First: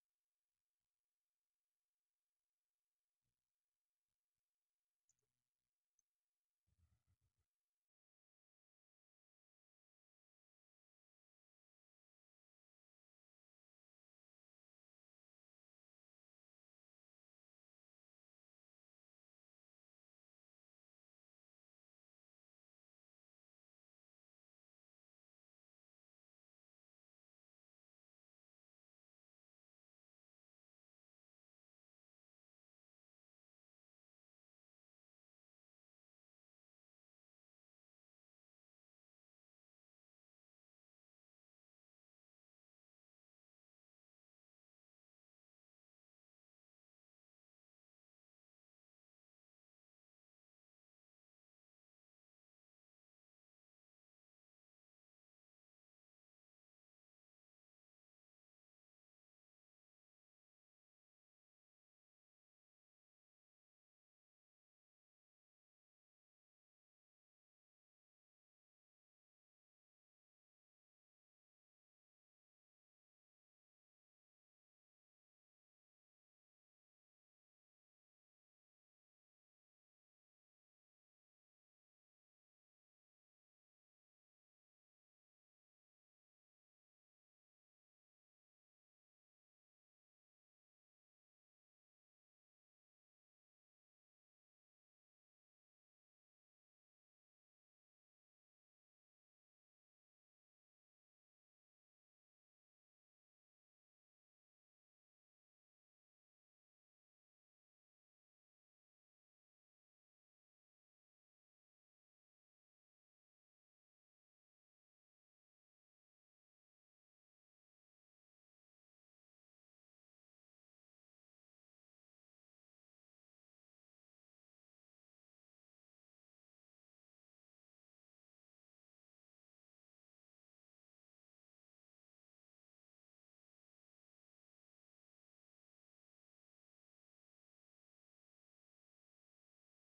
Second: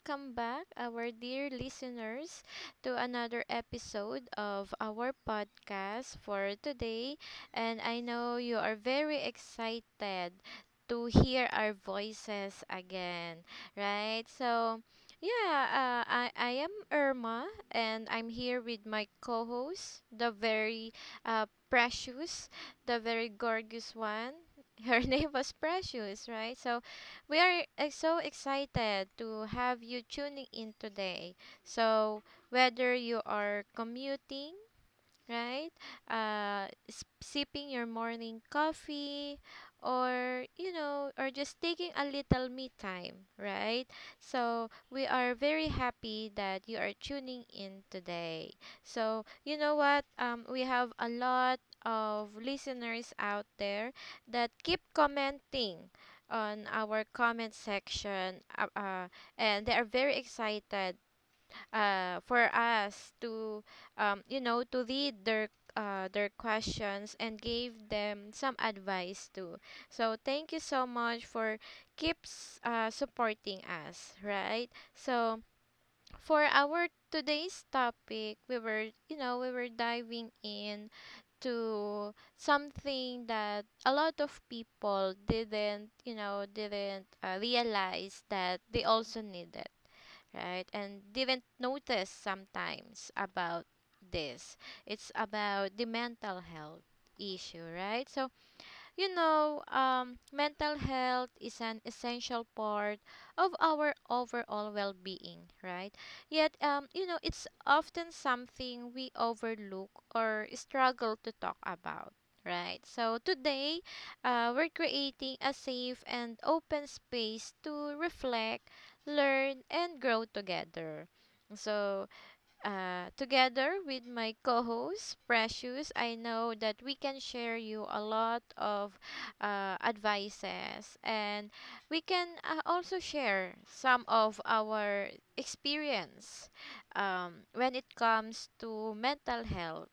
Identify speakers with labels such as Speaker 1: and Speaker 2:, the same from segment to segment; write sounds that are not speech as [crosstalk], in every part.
Speaker 1: welcome back, our dear listeners, to another episode of our podcast for today. And I know you are very excited to hear our voices again, right? So I am Irma and I'm here with my co host, the very precious, the very gorgeous one. [laughs] Her name was Precious, right? So, we are so excited to have you tuning in today. So, whether you are commuting, right? Sipping your morning coffee, or or just taking a little me time, right? So we are very happy that you are tuning in today. So you know what? We have a lot of listeners out there that keep commenting on our comment section, and they are very excited for us to to read their questions and gave them some advice too. So thank you so much for keeps supporting us, right? So for our today's topic, we were we were diving in to something that a lot of people didn't didn't realize that they also needed, right? And didn't notice sometimes about this. It's about the mental health issue, right? So mental health is an essential part of our overall well being, right? Yet, it's often something we overlook or struggle to talk about. Right, so today we're creating a safe and open space to reflect, learn, and grow together. So, together with my co host, Precious, I know that we can share you a lot of advices, and we can also share some of our experience when it comes to mental health.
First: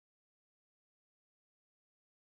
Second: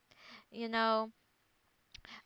Speaker 1: You know,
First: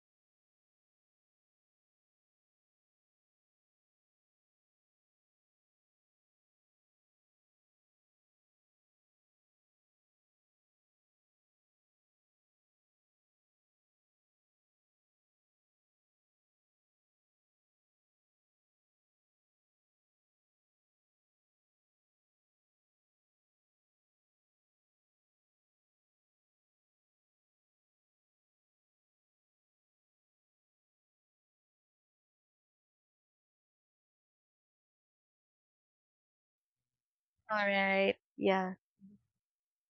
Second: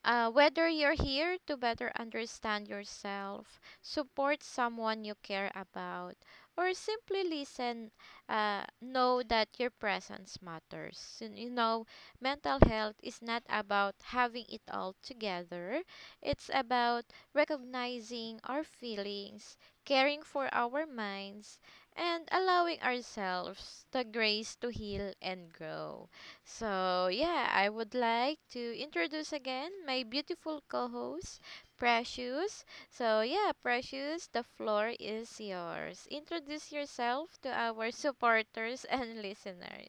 Speaker 1: Whether you're here to better understand yourself, support someone you care about, or simply listen, know that your presence matters. You know, mental health is not about having it all together, it's about recognizing our feelings, caring for our minds, and allowing ourselves the grace to heal and grow. So, yeah, I would like to introduce again my beautiful co host, Precious. So, yeah, Precious, the floor is yours. Introduce yourself to
Speaker 2: All
Speaker 1: our
Speaker 2: right. Yeah.
Speaker 1: supporters [laughs] and listeners.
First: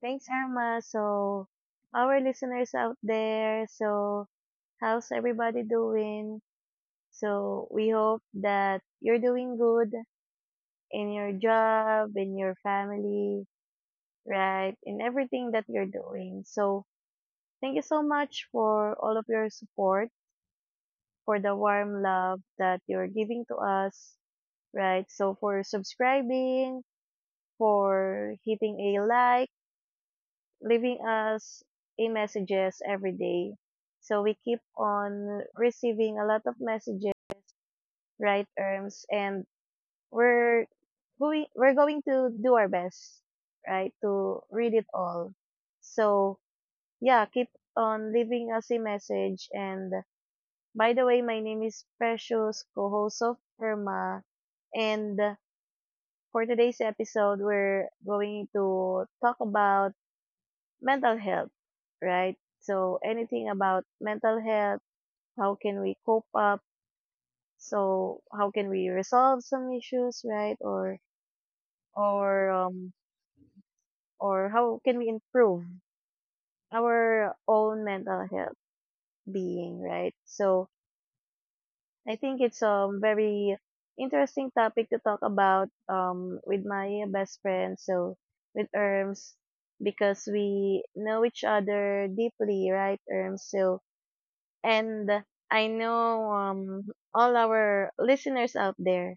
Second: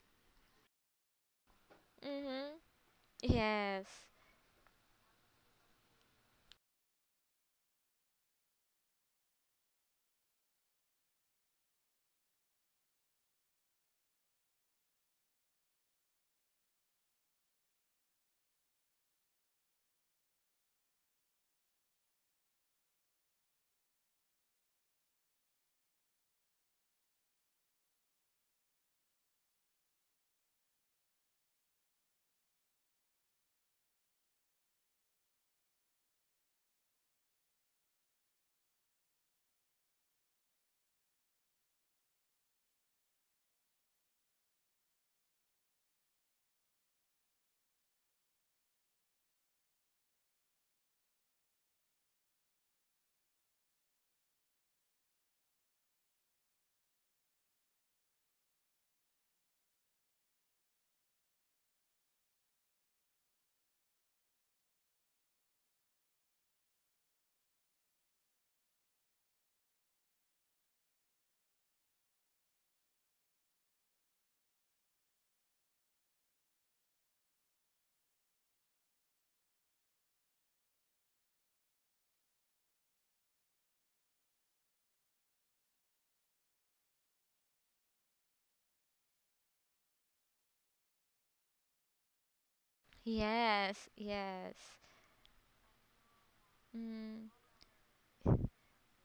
Speaker 2: Thanks, Irma. So, our
Speaker 1: Mm-hmm.
Speaker 2: listeners out there,
Speaker 1: Yes.
Speaker 2: so how's everybody doing? So, we hope that you're doing good in your job, in your family, right? In everything that you're doing. So, thank you so much for all of your support, for the warm love that you're giving to us, right? So, for subscribing, for hitting a like, leaving us a messages every day. So we keep on receiving a lot of messages, right, Erms? And we're we're going to do our best, right, to read it all. So yeah, keep on leaving us a message. And by the way, my name is Precious, co-host of Irma, and for today's episode, we're going to talk about mental health, right? So anything about mental health, how can we cope up? So how can we resolve some issues, right? Or or how can we improve our own mental health being, right? So I think it's a very interesting topic to talk about with my best friend, so with Erms because we know each other deeply, right, Erms? So
Speaker 1: Yes. Yes.
Speaker 2: and I know all
Speaker 1: Mm.
Speaker 2: our listeners out there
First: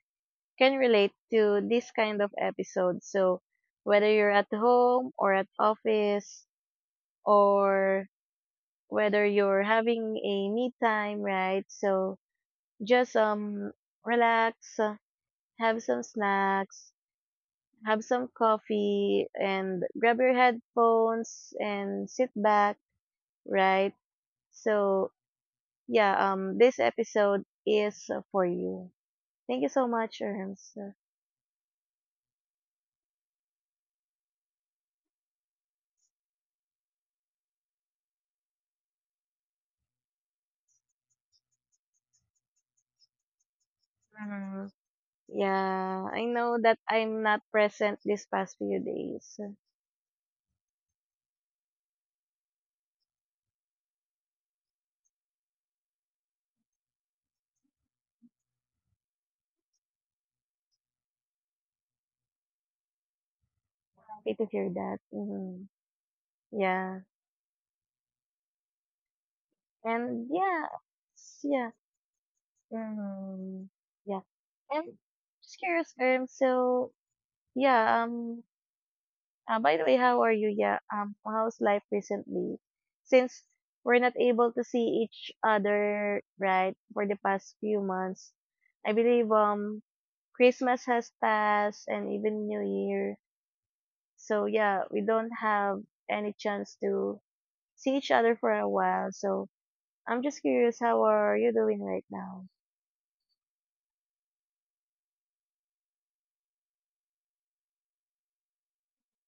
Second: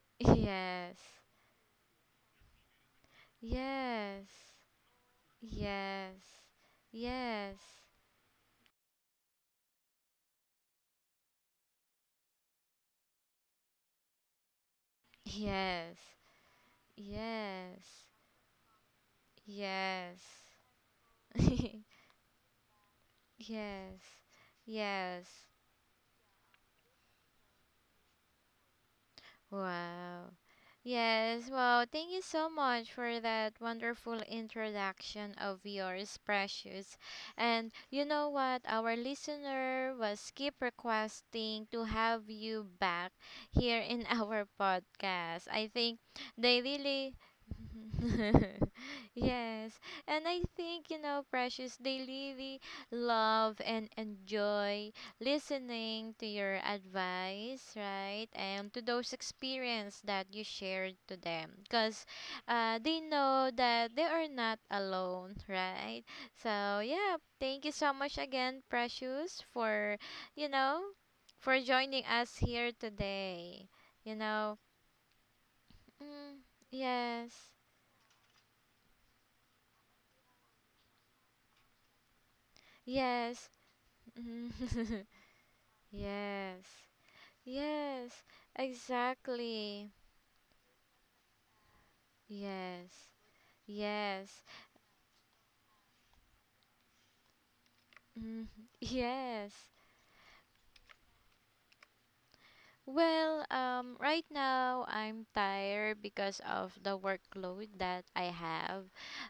Speaker 2: can
Speaker 1: Yes.
Speaker 2: relate to this kind of episode. So whether you're at
Speaker 1: Yes.
Speaker 2: home or at
Speaker 1: Yes.
Speaker 2: office
Speaker 1: Yes.
Speaker 2: or whether you're having a me time, right? So just relax, have
Speaker 1: Yes.
Speaker 2: some snacks, have
Speaker 1: Yes.
Speaker 2: some coffee and grab
Speaker 1: Yes.
Speaker 2: your headphones and sit back, right?
Speaker 1: Yes.
Speaker 2: So
Speaker 1: Yes.
Speaker 2: yeah, this episode is for you. Thank you so much,
Speaker 1: Wow.
Speaker 2: Erms.
Speaker 1: Yes. Wow. Thank you so much for that wonderful introduction of yours, Precious. And you know what? Our listener was keep requesting to have you back here in [laughs] our
Speaker 2: Mm.
Speaker 1: podcast. I think
Speaker 2: Yeah, I know
Speaker 1: they
Speaker 2: that
Speaker 1: really,
Speaker 2: I'm not present this past few
Speaker 1: [laughs]
Speaker 2: days.
Speaker 1: yes. And I think, you know, Precious, they really love and enjoy listening to your advice, right? And to those experience that you shared to them. Because they know that they are
Speaker 2: Happy to
Speaker 1: not
Speaker 2: hear that.
Speaker 1: alone,
Speaker 2: Hmm
Speaker 1: right? So,
Speaker 2: Yeah.
Speaker 1: yeah, thank you so much again, Precious, for,
Speaker 2: And
Speaker 1: you
Speaker 2: yeah,
Speaker 1: know, for
Speaker 2: yeah.
Speaker 1: joining us here
Speaker 2: hmm
Speaker 1: today. You
Speaker 2: Yeah.
Speaker 1: know,
Speaker 2: And just curious, Erms.
Speaker 1: mm,
Speaker 2: So,
Speaker 1: yes,
Speaker 2: yeah, uh, by the way, how are you? Yeah, how's life recently? Since
Speaker 1: yes,
Speaker 2: we're not
Speaker 1: mm,
Speaker 2: able to see each
Speaker 1: [laughs]
Speaker 2: other,
Speaker 1: yes,
Speaker 2: right, for the past few
Speaker 1: yes,
Speaker 2: months, I believe
Speaker 1: exactly,
Speaker 2: Christmas has passed and even New
Speaker 1: yes,
Speaker 2: Year.
Speaker 1: yes.
Speaker 2: So yeah, we don't have any chance to see each other
Speaker 1: Mhm.
Speaker 2: for a while. So
Speaker 1: Yes.
Speaker 2: I'm just curious, how are you doing right now?
Speaker 1: Well, right now I'm tired because of the workload that I have,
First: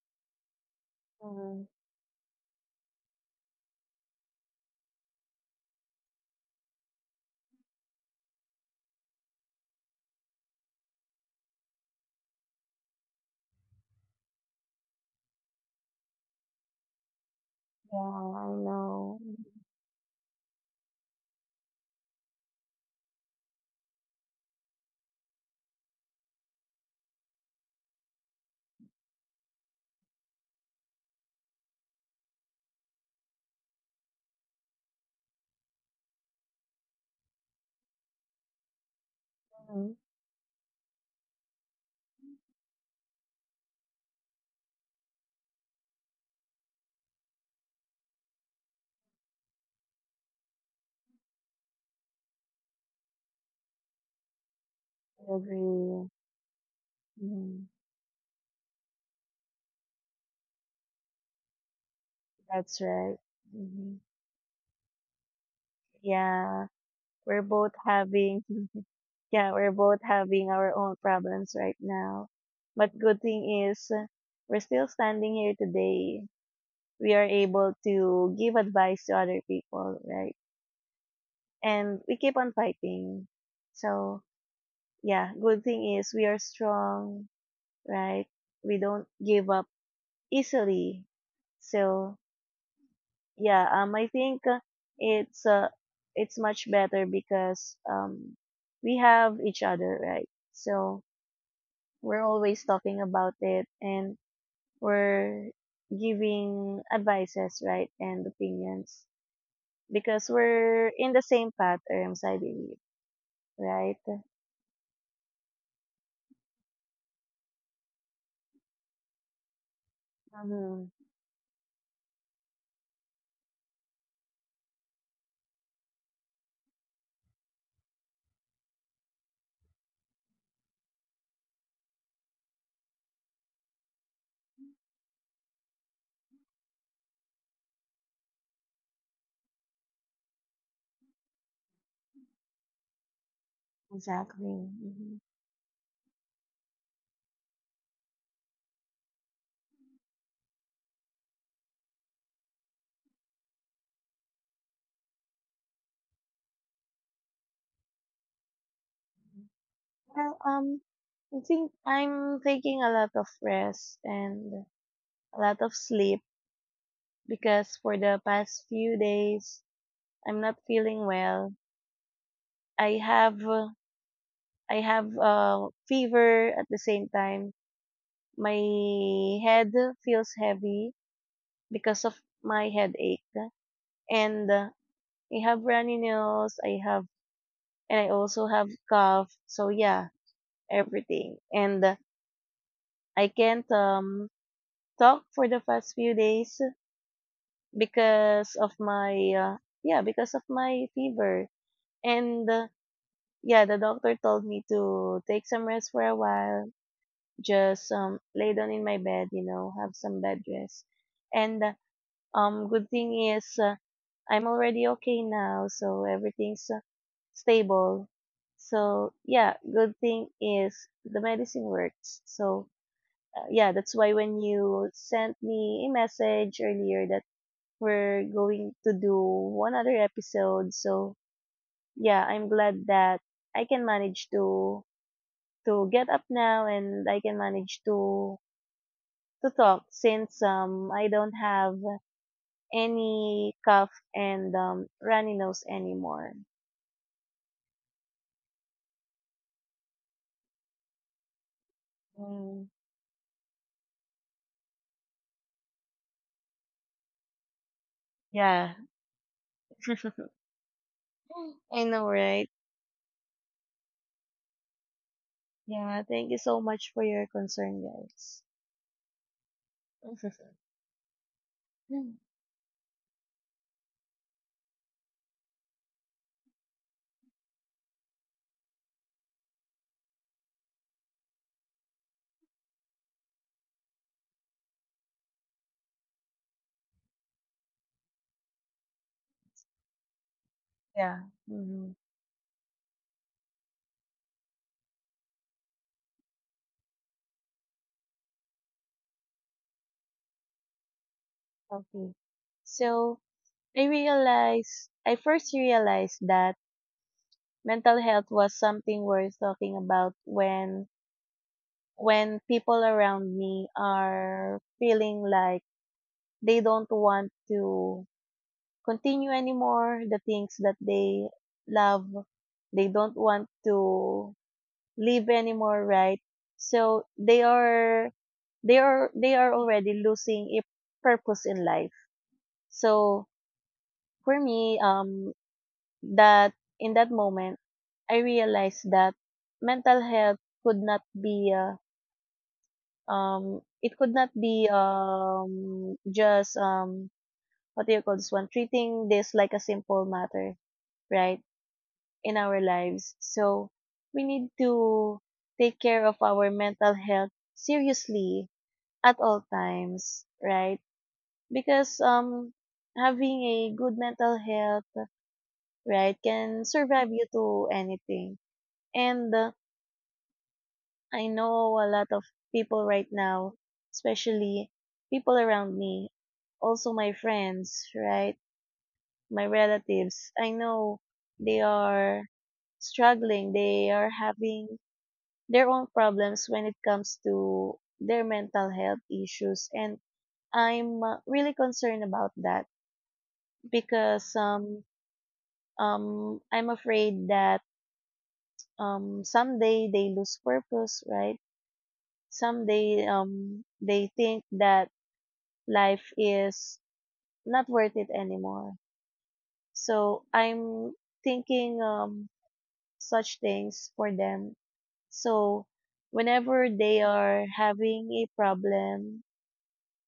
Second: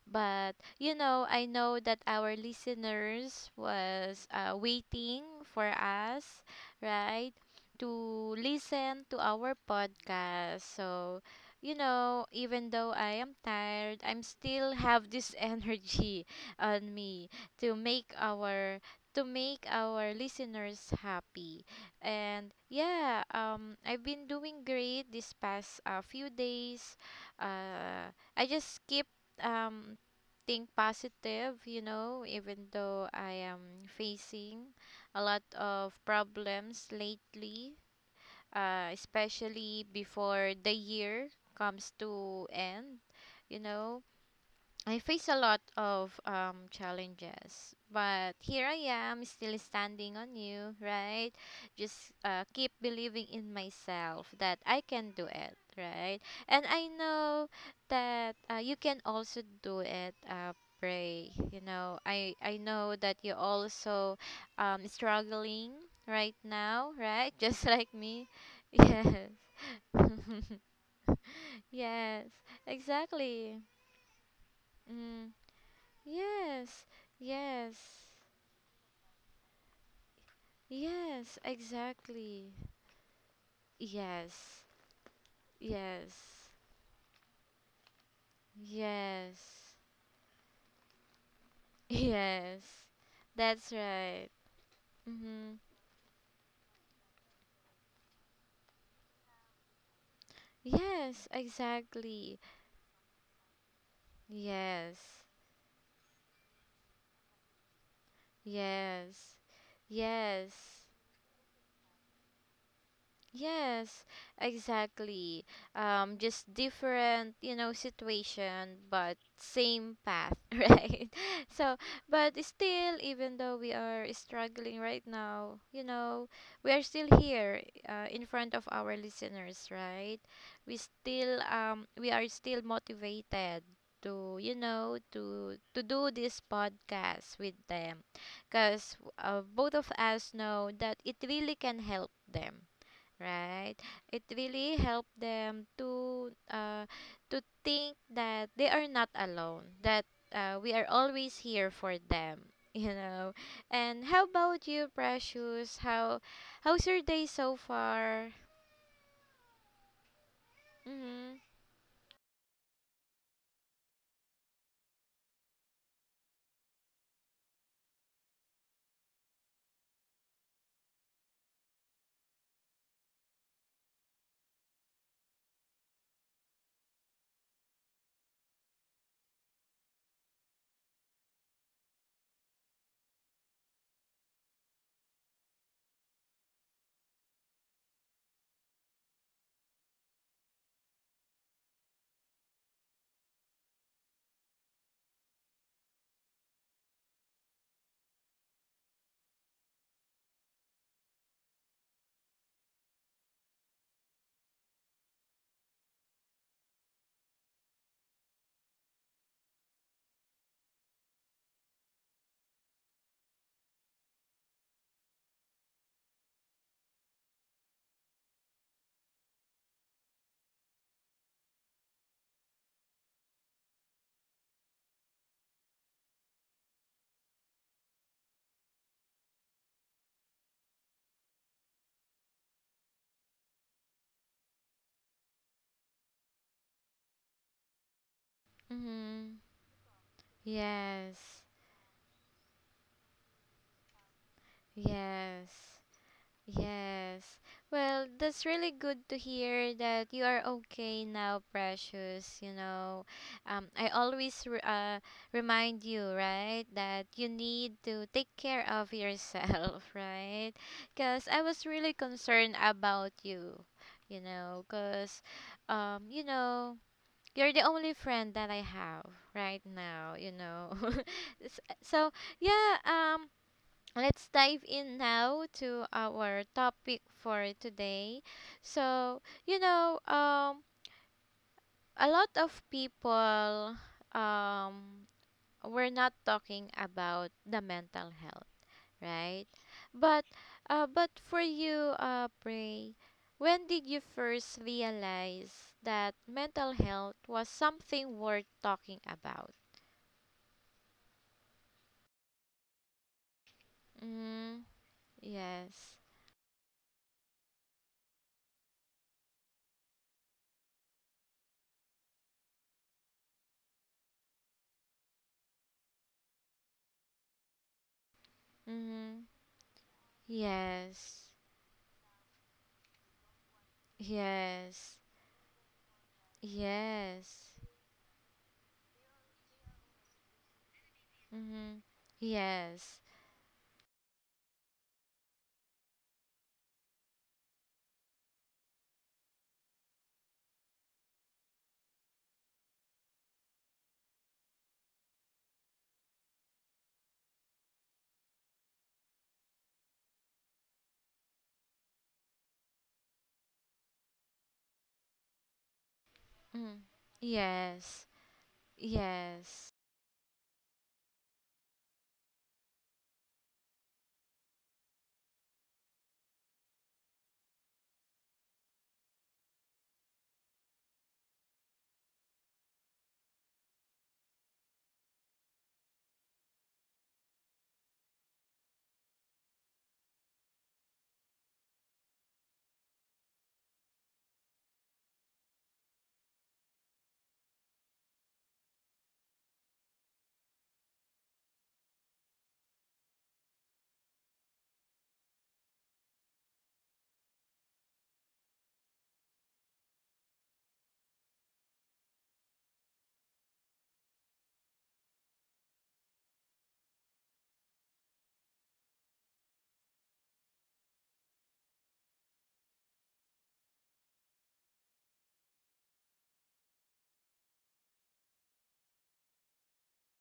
Speaker 1: but you know I
Speaker 2: Mm,
Speaker 1: know that our listeners was waiting for us, right, to listen to our podcast. So, you know, even though I am tired, I'm still have this [laughs] energy on me to
Speaker 2: yeah,
Speaker 1: make
Speaker 2: I
Speaker 1: our
Speaker 2: know.
Speaker 1: to make our listeners happy. And yeah, I've been doing great this past few days. Uh, I just keep um, think positive, you know, even though I am facing a lot of problems lately, especially
Speaker 2: Mm,
Speaker 1: before the year comes to end, you know. I face a lot of challenges, but here I am, still standing on you, right? Just keep believing in myself that I can
Speaker 2: I
Speaker 1: do it,
Speaker 2: agree.
Speaker 1: right? And I know
Speaker 2: Mm.
Speaker 1: that you can also do it. Pray, you know. I
Speaker 2: That's
Speaker 1: know that
Speaker 2: right.
Speaker 1: you
Speaker 2: Mm.
Speaker 1: also struggling right
Speaker 2: Yeah.
Speaker 1: now, right? [laughs]
Speaker 2: We're
Speaker 1: Just
Speaker 2: both
Speaker 1: like me,
Speaker 2: having, [laughs]
Speaker 1: yes,
Speaker 2: yeah, we're both
Speaker 1: [laughs]
Speaker 2: having our own problems right
Speaker 1: yes,
Speaker 2: now. But good
Speaker 1: exactly.
Speaker 2: thing is, we're still
Speaker 1: Mm.
Speaker 2: standing here today.
Speaker 1: Yes,
Speaker 2: We are able
Speaker 1: yes,
Speaker 2: to give advice to other people, right?
Speaker 1: yes,
Speaker 2: And we keep
Speaker 1: exactly.
Speaker 2: on fighting. So,
Speaker 1: Yes,
Speaker 2: yeah, good thing is we are
Speaker 1: yes,
Speaker 2: strong, right? We don't give up
Speaker 1: yes,
Speaker 2: easily.
Speaker 1: [laughs]
Speaker 2: So,
Speaker 1: yes.
Speaker 2: yeah,
Speaker 1: That's
Speaker 2: I
Speaker 1: right.
Speaker 2: think it's
Speaker 1: Mm-hmm.
Speaker 2: uh it's much better because we have each other, right? So
Speaker 1: Yes,
Speaker 2: we're
Speaker 1: exactly.
Speaker 2: always talking about it and
Speaker 1: Yes,
Speaker 2: we're giving advices, right, and opinions
Speaker 1: yes,
Speaker 2: because
Speaker 1: yes,
Speaker 2: we're in the same patterns, I believe, right?
Speaker 1: yes, exactly. Just different, you know, situation, but same path, [laughs]
Speaker 2: Mm-hmm.
Speaker 1: right? So, but still, even though we are struggling right now, you know, we are still here, in front of our listeners, right? We still, we are still motivated to, you know, to do this podcast with them, because both of us know that it really can help them, right? It
Speaker 2: Exactly.
Speaker 1: really helped
Speaker 2: hmm
Speaker 1: them to think that they are not alone, that we are always here for them, [laughs] you know. And how about you, Precious? How's your day so far?
Speaker 2: well, um
Speaker 1: Mhm.
Speaker 2: i think I'm taking a lot of rest and a lot of sleep because for the past few days I'm not feeling well. I have uh, I have fever at the same time. My head feels heavy because of my headache, and I have runny nose. I have and I also have cough. So yeah, everything, and I can't talk for the past few days because of my fever and. Yeah, the doctor told me to take some rest for a while, just lay down in my bed, you know, have some bed rest. And good thing is, I'm already okay now, so everything's stable. So yeah, good thing is the medicine works. So yeah, that's why when you sent me a message earlier that we're going to do one other episode, so yeah, I'm glad that I can manage to get up now and I can manage
Speaker 1: Mhm.
Speaker 2: to talk since I don't
Speaker 1: Yes.
Speaker 2: have any cough and runny
Speaker 1: Yes.
Speaker 2: nose anymore.
Speaker 1: Yes. Well, that's really good to hear that you are okay now, Precious. You
Speaker 2: Mm,
Speaker 1: know, I always remind you, right, that you need to take care
Speaker 2: yeah.
Speaker 1: of yourself, [laughs] right? Because I
Speaker 2: [laughs]
Speaker 1: was
Speaker 2: I
Speaker 1: really
Speaker 2: know,
Speaker 1: concerned
Speaker 2: right?
Speaker 1: about you, you know, because,
Speaker 2: Yeah,
Speaker 1: you
Speaker 2: thank you so
Speaker 1: know,
Speaker 2: much for your
Speaker 1: you're the
Speaker 2: concern,
Speaker 1: only friend
Speaker 2: guys.
Speaker 1: that I have right now, you know.
Speaker 2: [laughs]
Speaker 1: [laughs] So, yeah, let's dive in now to our topic for today. So, you know, a lot of people, um, we're not talking about the mental health, right? But, but
Speaker 2: yeah.
Speaker 1: for you,
Speaker 2: hmm
Speaker 1: Pray, when did you first realize that mental health was something worth talking about?
Speaker 2: Okay. So
Speaker 1: Mm,
Speaker 2: I first
Speaker 1: yes.
Speaker 2: realized that mental health was something worth talking about when people around me are feeling like they don't want to
Speaker 1: Mm,
Speaker 2: continue anymore the things that
Speaker 1: yes.
Speaker 2: they love. They don't want to
Speaker 1: Yes.
Speaker 2: live anymore, right? So
Speaker 1: Yes.
Speaker 2: they are already losing a purpose in
Speaker 1: Mm-hmm.
Speaker 2: life.
Speaker 1: Yes.
Speaker 2: So for me, that in that moment, I realized that mental health could not be it could not be just what do you call this one, treating this like a simple matter, right? In our lives. So we need to take care of our
Speaker 1: Mm.
Speaker 2: mental health
Speaker 1: Yes.
Speaker 2: seriously at all
Speaker 1: Yes.
Speaker 2: times, right? Because having a good mental health, right, can survive you to anything. And I know a lot of people right now, especially people around me, also my friends, right? My relatives. I know they are struggling. They are having their own problems when it comes to their mental health issues, and I'm really concerned about that because I'm afraid that someday they lose purpose, right? Someday they think that life is not worth it anymore. So I'm thinking such things for them. So whenever they are having a problem,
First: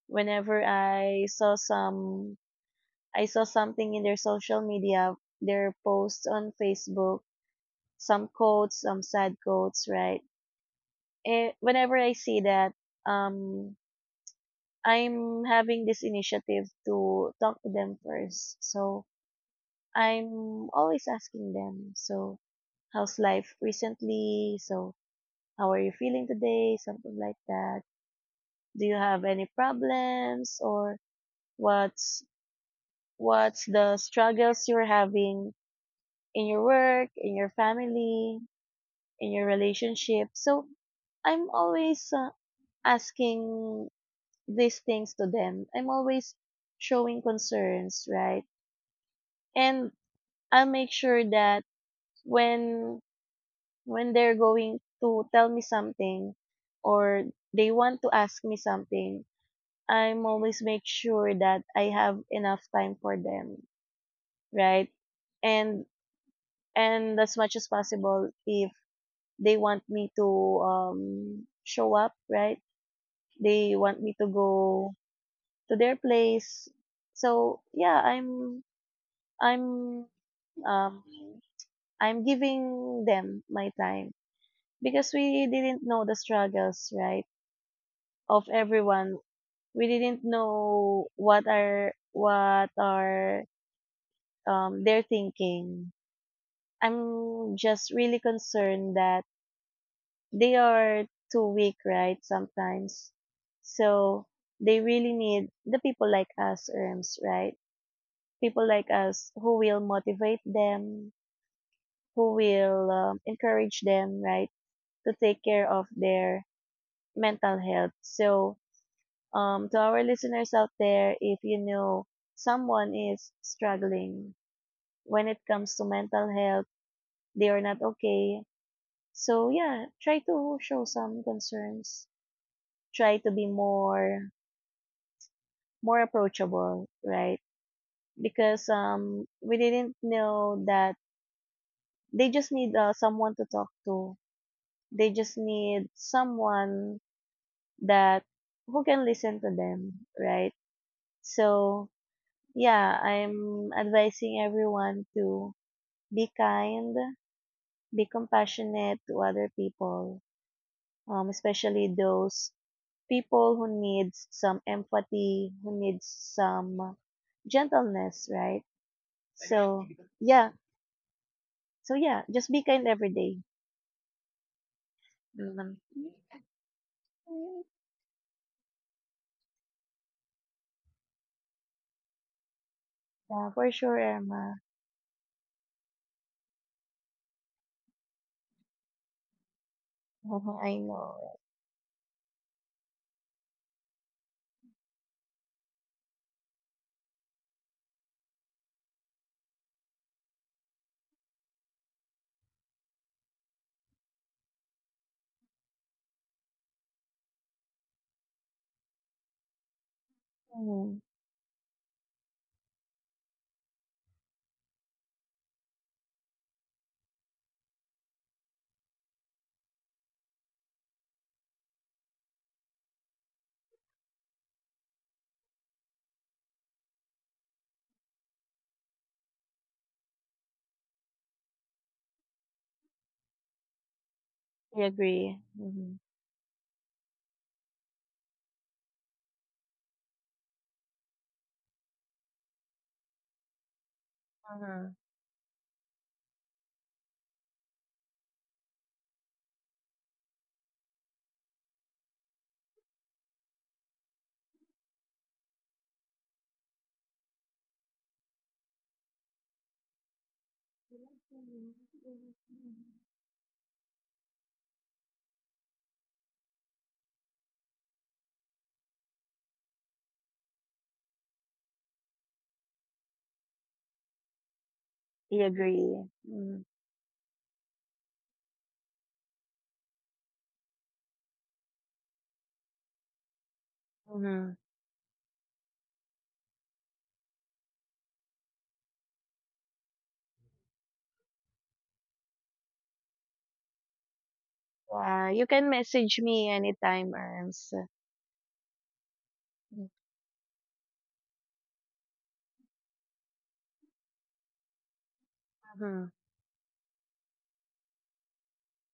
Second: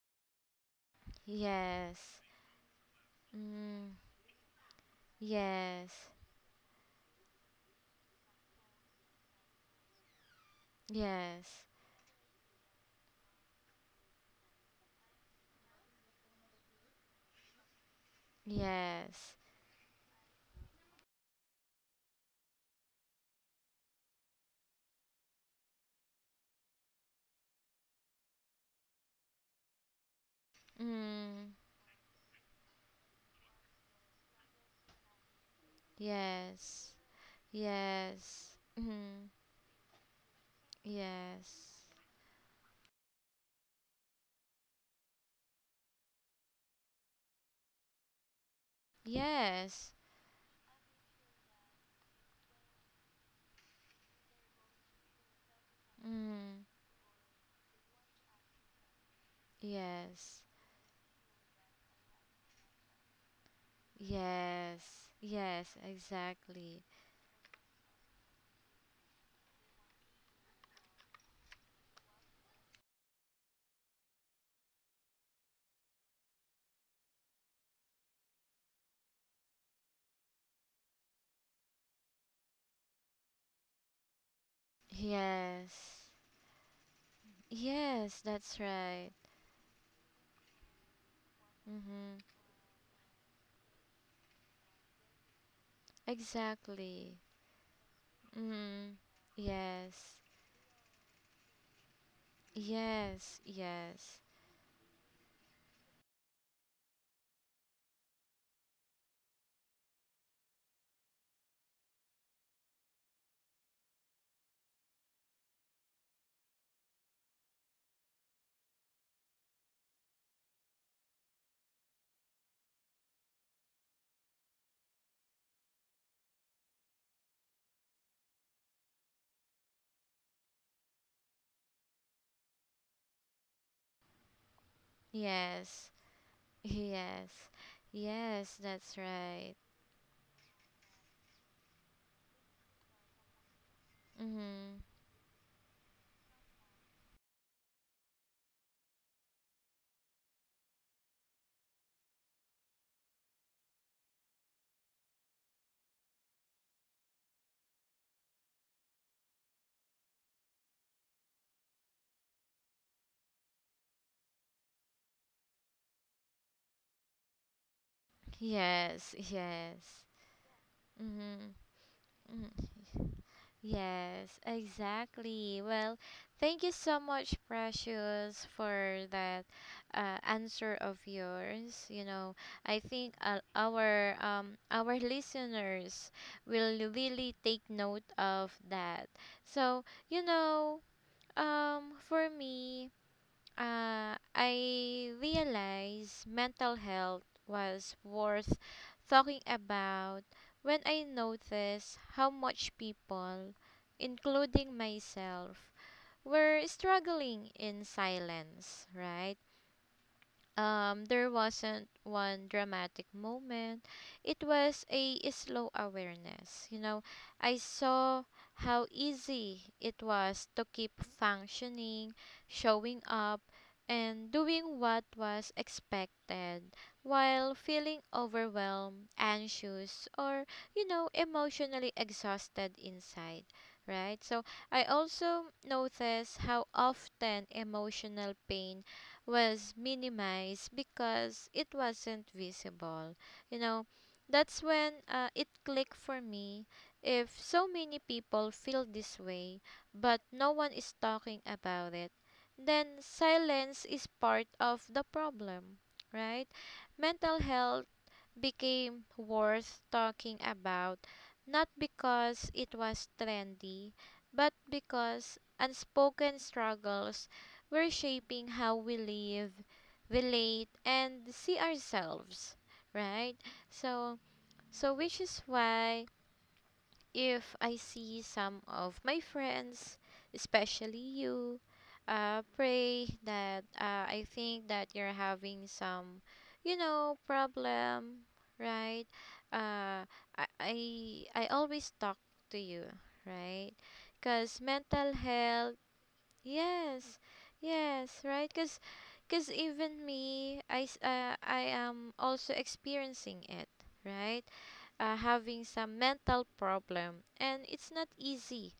Speaker 2: whenever I saw
Speaker 1: Yes.
Speaker 2: some I saw something
Speaker 1: Mm.
Speaker 2: in their social media, their
Speaker 1: Yes.
Speaker 2: posts on Facebook, some quotes, some sad quotes, right? Eh,
Speaker 1: Yes.
Speaker 2: whenever I see that, um, I'm having this initiative to talk to them first. So
Speaker 1: Yes.
Speaker 2: I'm always asking them, so how's life recently? So how are you feeling today? Something like that. Do you have any problems? Or
Speaker 1: Mm.
Speaker 2: what's what's the struggles you're having in your
Speaker 1: Yes.
Speaker 2: work, in your family,
Speaker 1: Yes.
Speaker 2: in
Speaker 1: Mm.
Speaker 2: your relationship? So I'm
Speaker 1: Yes.
Speaker 2: always asking these things to them. I'm always showing concerns, right? And
Speaker 1: Yes.
Speaker 2: I'll make sure that when when they're going to tell me something
Speaker 1: Mm.
Speaker 2: or they want to ask me something, I'm
Speaker 1: Yes.
Speaker 2: always make sure that I have enough time for them, right?
Speaker 1: Yes. Yes,
Speaker 2: And
Speaker 1: exactly.
Speaker 2: and as much as possible, if they want me to show up, right, they want me to go to their place, so yeah, I'm um I'm giving them my time because we didn't know the
Speaker 1: Yes.
Speaker 2: struggles, right,
Speaker 1: Yes,
Speaker 2: of
Speaker 1: that's
Speaker 2: everyone.
Speaker 1: right.
Speaker 2: we didn't know what are
Speaker 1: Mm-hmm.
Speaker 2: what are um their thinking.
Speaker 1: Exactly.
Speaker 2: I'm just really concerned
Speaker 1: Mm,
Speaker 2: that
Speaker 1: yes,
Speaker 2: they are too weak, right? Sometimes.
Speaker 1: yes,
Speaker 2: So
Speaker 1: yes,
Speaker 2: they really need the people like us, ERMs, right? People like us who will motivate them, who will encourage them, right? To take care of their mental health. So, to our listeners out there, if you know someone is struggling when it comes to mental health, they are not okay. So, yeah, try to show some concerns. Try to be
Speaker 1: yes,
Speaker 2: more
Speaker 1: [laughs]
Speaker 2: approachable,
Speaker 1: yes,
Speaker 2: right?
Speaker 1: yes,
Speaker 2: Because
Speaker 1: that's
Speaker 2: we
Speaker 1: right.
Speaker 2: didn't know that they just need someone to talk to.
Speaker 1: Mm-hmm.
Speaker 2: They just need someone that who can listen to them, right? So, yeah, I'm advising everyone to be kind, be compassionate to other people, especially those people who needs some empathy, who needs some gentleness, right?
Speaker 1: Yes,
Speaker 2: So,
Speaker 1: yes.
Speaker 2: yeah,
Speaker 1: Mm-hmm.
Speaker 2: so yeah, just
Speaker 1: Mm-hmm.
Speaker 2: be kind every day.
Speaker 1: Yes, exactly.
Speaker 2: Mm,
Speaker 1: Well, thank you so much, Precious, for that answer of yours. You know, I think uh,
Speaker 2: yeah, for sure,
Speaker 1: our
Speaker 2: Emma.
Speaker 1: um our listeners will really take note of that. So, you
Speaker 2: Mhm, I
Speaker 1: know,
Speaker 2: know.
Speaker 1: um, for me, I realized mental health was worth talking about when I noticed how much people, including myself, were struggling in silence, right?
Speaker 2: Mm,
Speaker 1: There wasn't one dramatic moment. It was a slow awareness. You know, I saw how easy it was to keep functioning, showing up, and doing what was expected while feeling overwhelmed, anxious, or, you know, emotionally exhausted inside. Right? So
Speaker 2: I
Speaker 1: I
Speaker 2: agree.
Speaker 1: also
Speaker 2: Mm-hmm.
Speaker 1: noticed how often emotional pain was minimized because it wasn't visible. You know, that's
Speaker 2: Mm-hmm.
Speaker 1: when it clicked for me. If so many people feel this way, but no one is talking about it, then silence is part of the problem, right? Mental health became worth talking about not because it was trendy, but because unspoken struggles were shaping how we live, relate, and see ourselves, right? So, so, which
Speaker 2: I
Speaker 1: is
Speaker 2: agree.
Speaker 1: why if I see some of my friends, especially you, pray that I
Speaker 2: Mm-hmm.
Speaker 1: think that you're having some, you know, problem, right? Uh, I always talk to you, right? Because mental
Speaker 2: Yeah, you can
Speaker 1: health,
Speaker 2: message me anytime,
Speaker 1: yes,
Speaker 2: Erms.
Speaker 1: yes, right? Because even me I am also experiencing it, right, having
Speaker 2: Mm-hmm.
Speaker 1: some mental problem, and it's not easy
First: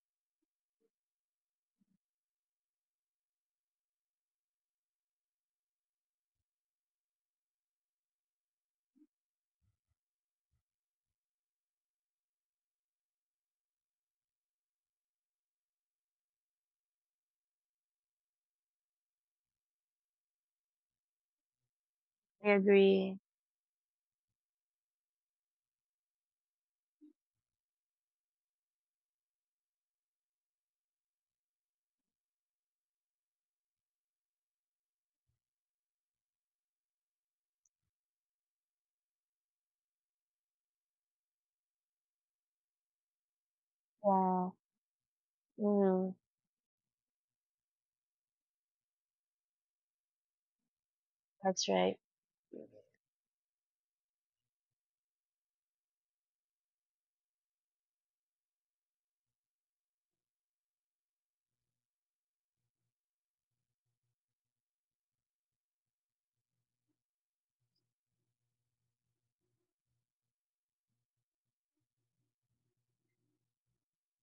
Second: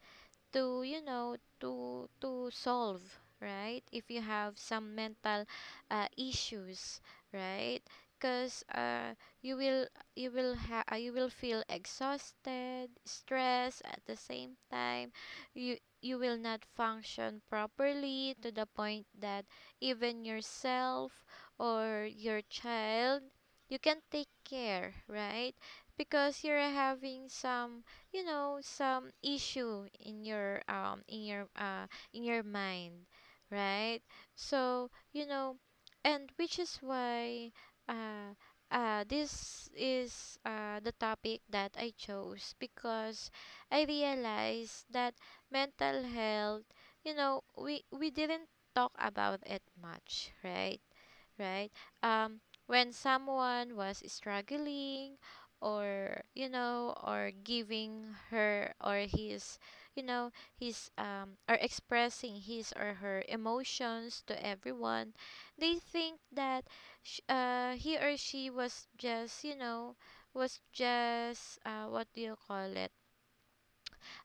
Speaker 1: to to solve, right? If you have some mental issues, right? Because you will you will feel exhausted, stressed, at the same time you will not function properly, to the point that even yourself or your
Speaker 2: I agree.
Speaker 1: child you can take care, right? Because you're having some, you know, some issue in your in your mind, right? So you know, and which is why uh this is the topic that I chose, because I
Speaker 2: Yeah.
Speaker 1: realized that mental
Speaker 2: Mm,
Speaker 1: health, you know, we didn't talk about it much, right?
Speaker 2: that's
Speaker 1: Right?
Speaker 2: right.
Speaker 1: Um, when someone was struggling, or you know, or giving her or his, you know, his or expressing his or her emotions to everyone, they think that he or she was just, you know, was just what do you call it,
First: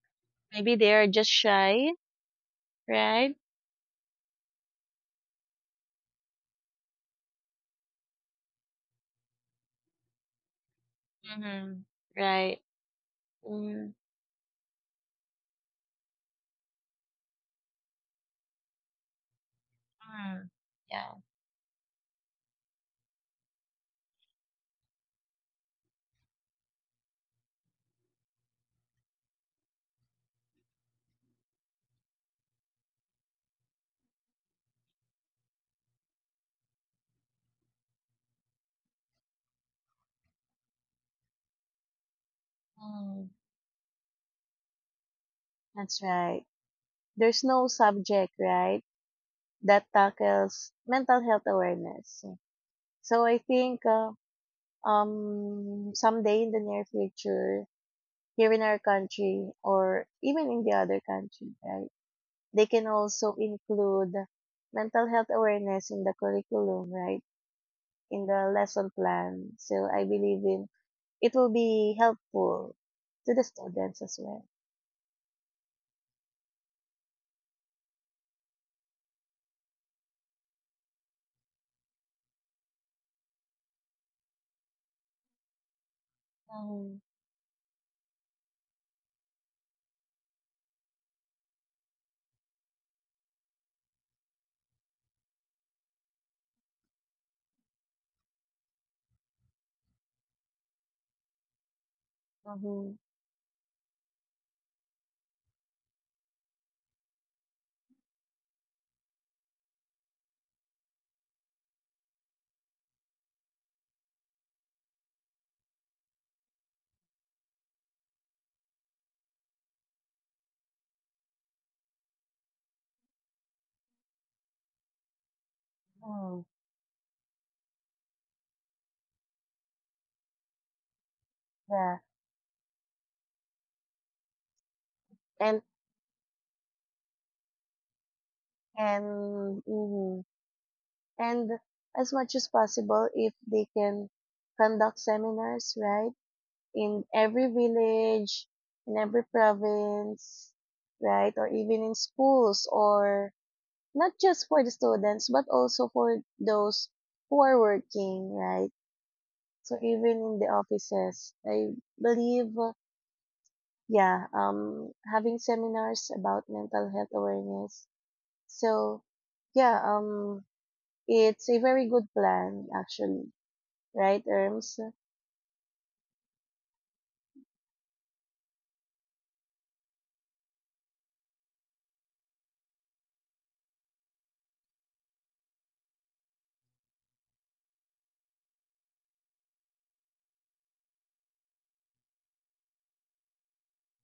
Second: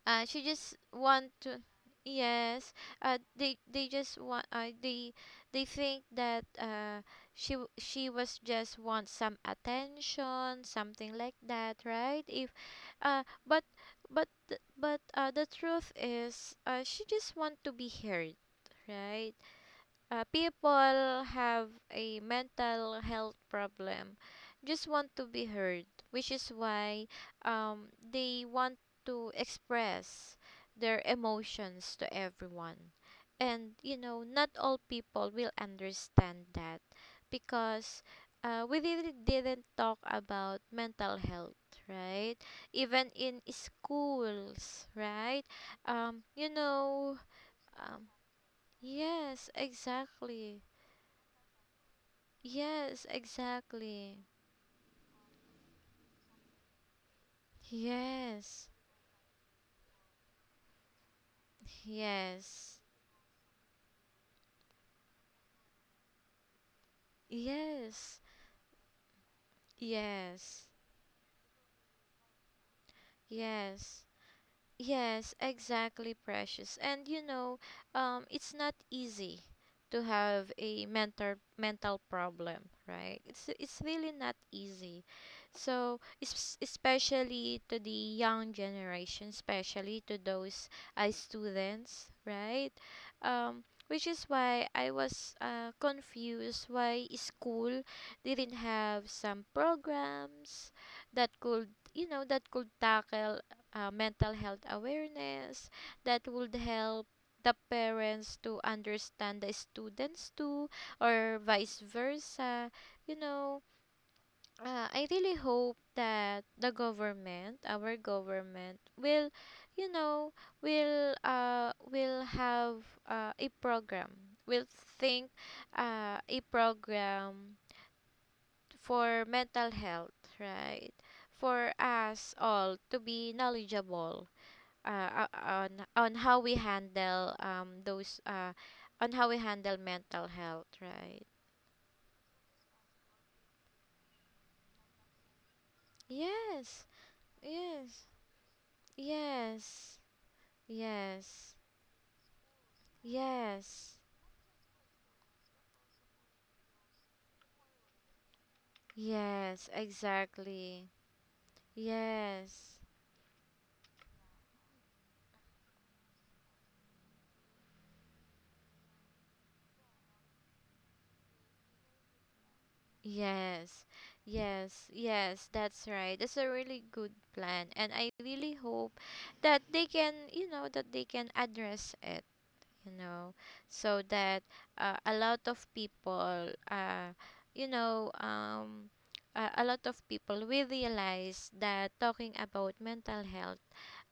Speaker 1: she just
Speaker 2: Maybe they are
Speaker 1: want
Speaker 2: just
Speaker 1: to,
Speaker 2: shy,
Speaker 1: yes, uh,
Speaker 2: right?
Speaker 1: they they just want they they think that she was just want some attention, something like that,
Speaker 2: Mm-hmm.
Speaker 1: right? if
Speaker 2: Right.
Speaker 1: but
Speaker 2: Mm,
Speaker 1: but th- but The truth is she just want to be heard, right.
Speaker 2: yeah.
Speaker 1: People have a mental health problem just want to be heard, which is why they want to express their emotions to everyone, and you know, not all people will understand that, because we really didn't talk about mental health, right? Even
Speaker 2: Mm,
Speaker 1: in schools, right?
Speaker 2: that's right.
Speaker 1: You know,
Speaker 2: There's no
Speaker 1: um,
Speaker 2: subject, right,
Speaker 1: yes,
Speaker 2: that tackles
Speaker 1: exactly.
Speaker 2: mental health awareness.
Speaker 1: Yes,
Speaker 2: So I think
Speaker 1: exactly.
Speaker 2: someday in the near future, here in
Speaker 1: Yes.
Speaker 2: our country or even in the other country, right, they can
Speaker 1: Yes.
Speaker 2: also include mental health awareness in the curriculum, right, in
Speaker 1: Yes.
Speaker 2: the lesson plan. So I believe in
Speaker 1: Yes.
Speaker 2: it will be helpful to the students
Speaker 1: Yes.
Speaker 2: as well.
Speaker 1: Yes, exactly, precious. And you know, it's not easy to have a mental problem, right? It's really not easy. So,
Speaker 2: Mm-hmm.
Speaker 1: especially to the young generation, especially to those students, right? Which is why I was confused why school didn't have some programs that could, you know, that could
Speaker 2: Mm-hmm.
Speaker 1: tackle mental health awareness that would help the parents to understand the students too, or vice versa. You know, I really hope that the government our government will, you know, will have a program, will think a
Speaker 2: Mm,
Speaker 1: program for mental health, right? For
Speaker 2: yeah.
Speaker 1: us all to be knowledgeable
Speaker 2: and
Speaker 1: on how we handle those on how we
Speaker 2: and
Speaker 1: handle
Speaker 2: mhm.
Speaker 1: mental health, right?
Speaker 2: and as much as possible, if they can conduct seminars, right,
Speaker 1: Yes.
Speaker 2: in every
Speaker 1: Yes.
Speaker 2: village, in every
Speaker 1: Yes.
Speaker 2: province, right, or
Speaker 1: Yes.
Speaker 2: even in schools or
Speaker 1: Yes.
Speaker 2: not just for the students but also for those who are working, right?
Speaker 1: Yes,
Speaker 2: So even in the
Speaker 1: exactly.
Speaker 2: offices, I believe,
Speaker 1: Yes.
Speaker 2: yeah, having seminars about mental health awareness. So yeah, it's a very good plan actually,
Speaker 1: Yes.
Speaker 2: right, Arms?
Speaker 1: Yes. Yes, that's right. That's a really good plan, and I really hope that they can, you know, that they can address it, you know, so that a lot of people you know a lot of people will realize that talking about mental health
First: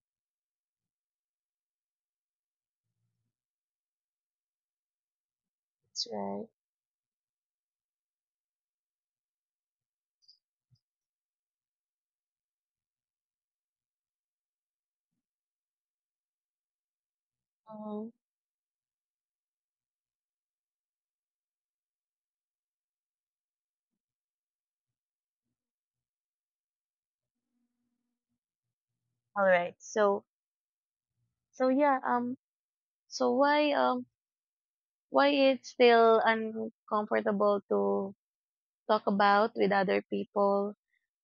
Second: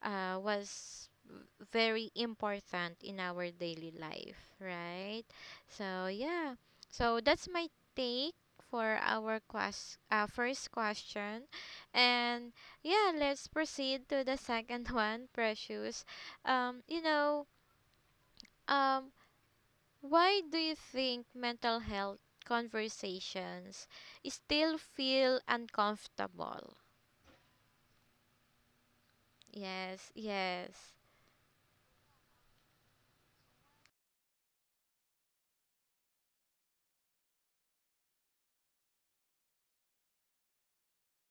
Speaker 1: was very important in our daily life, right? So
Speaker 2: That's right.
Speaker 1: yeah, so that's my take for our quest first question. And yeah, let's proceed to the second [laughs] one, precious. um you know
Speaker 2: Mhm.
Speaker 1: um why do you think mental health conversations still feel uncomfortable?
Speaker 2: All right.
Speaker 1: Yes,
Speaker 2: So
Speaker 1: yes,
Speaker 2: so yeah, so why it's still uncomfortable to talk about with other people.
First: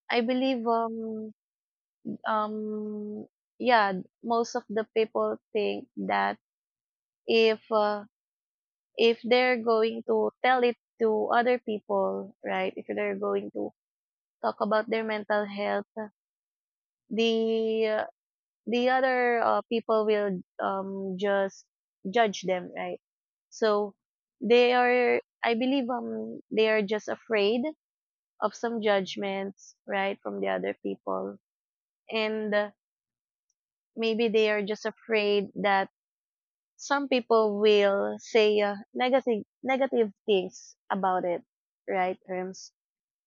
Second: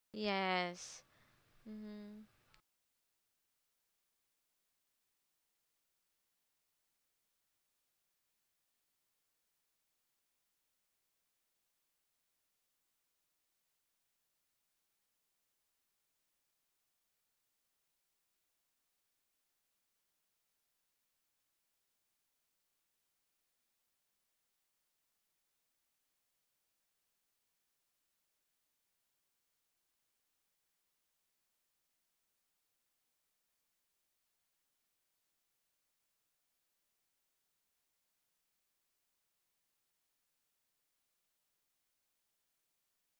Speaker 2: i believe
Speaker 1: yes.
Speaker 2: um
Speaker 1: Mm-hmm.
Speaker 2: um yeah, most of the people think that if uh, if they're going to tell it to other people, right, if they're going to talk about their mental health, the the other people will just judge them, right? So they are, I believe, they are just afraid of some judgments, right, from the other people. And maybe they are just afraid that some people will say negative things about it, right, Terms?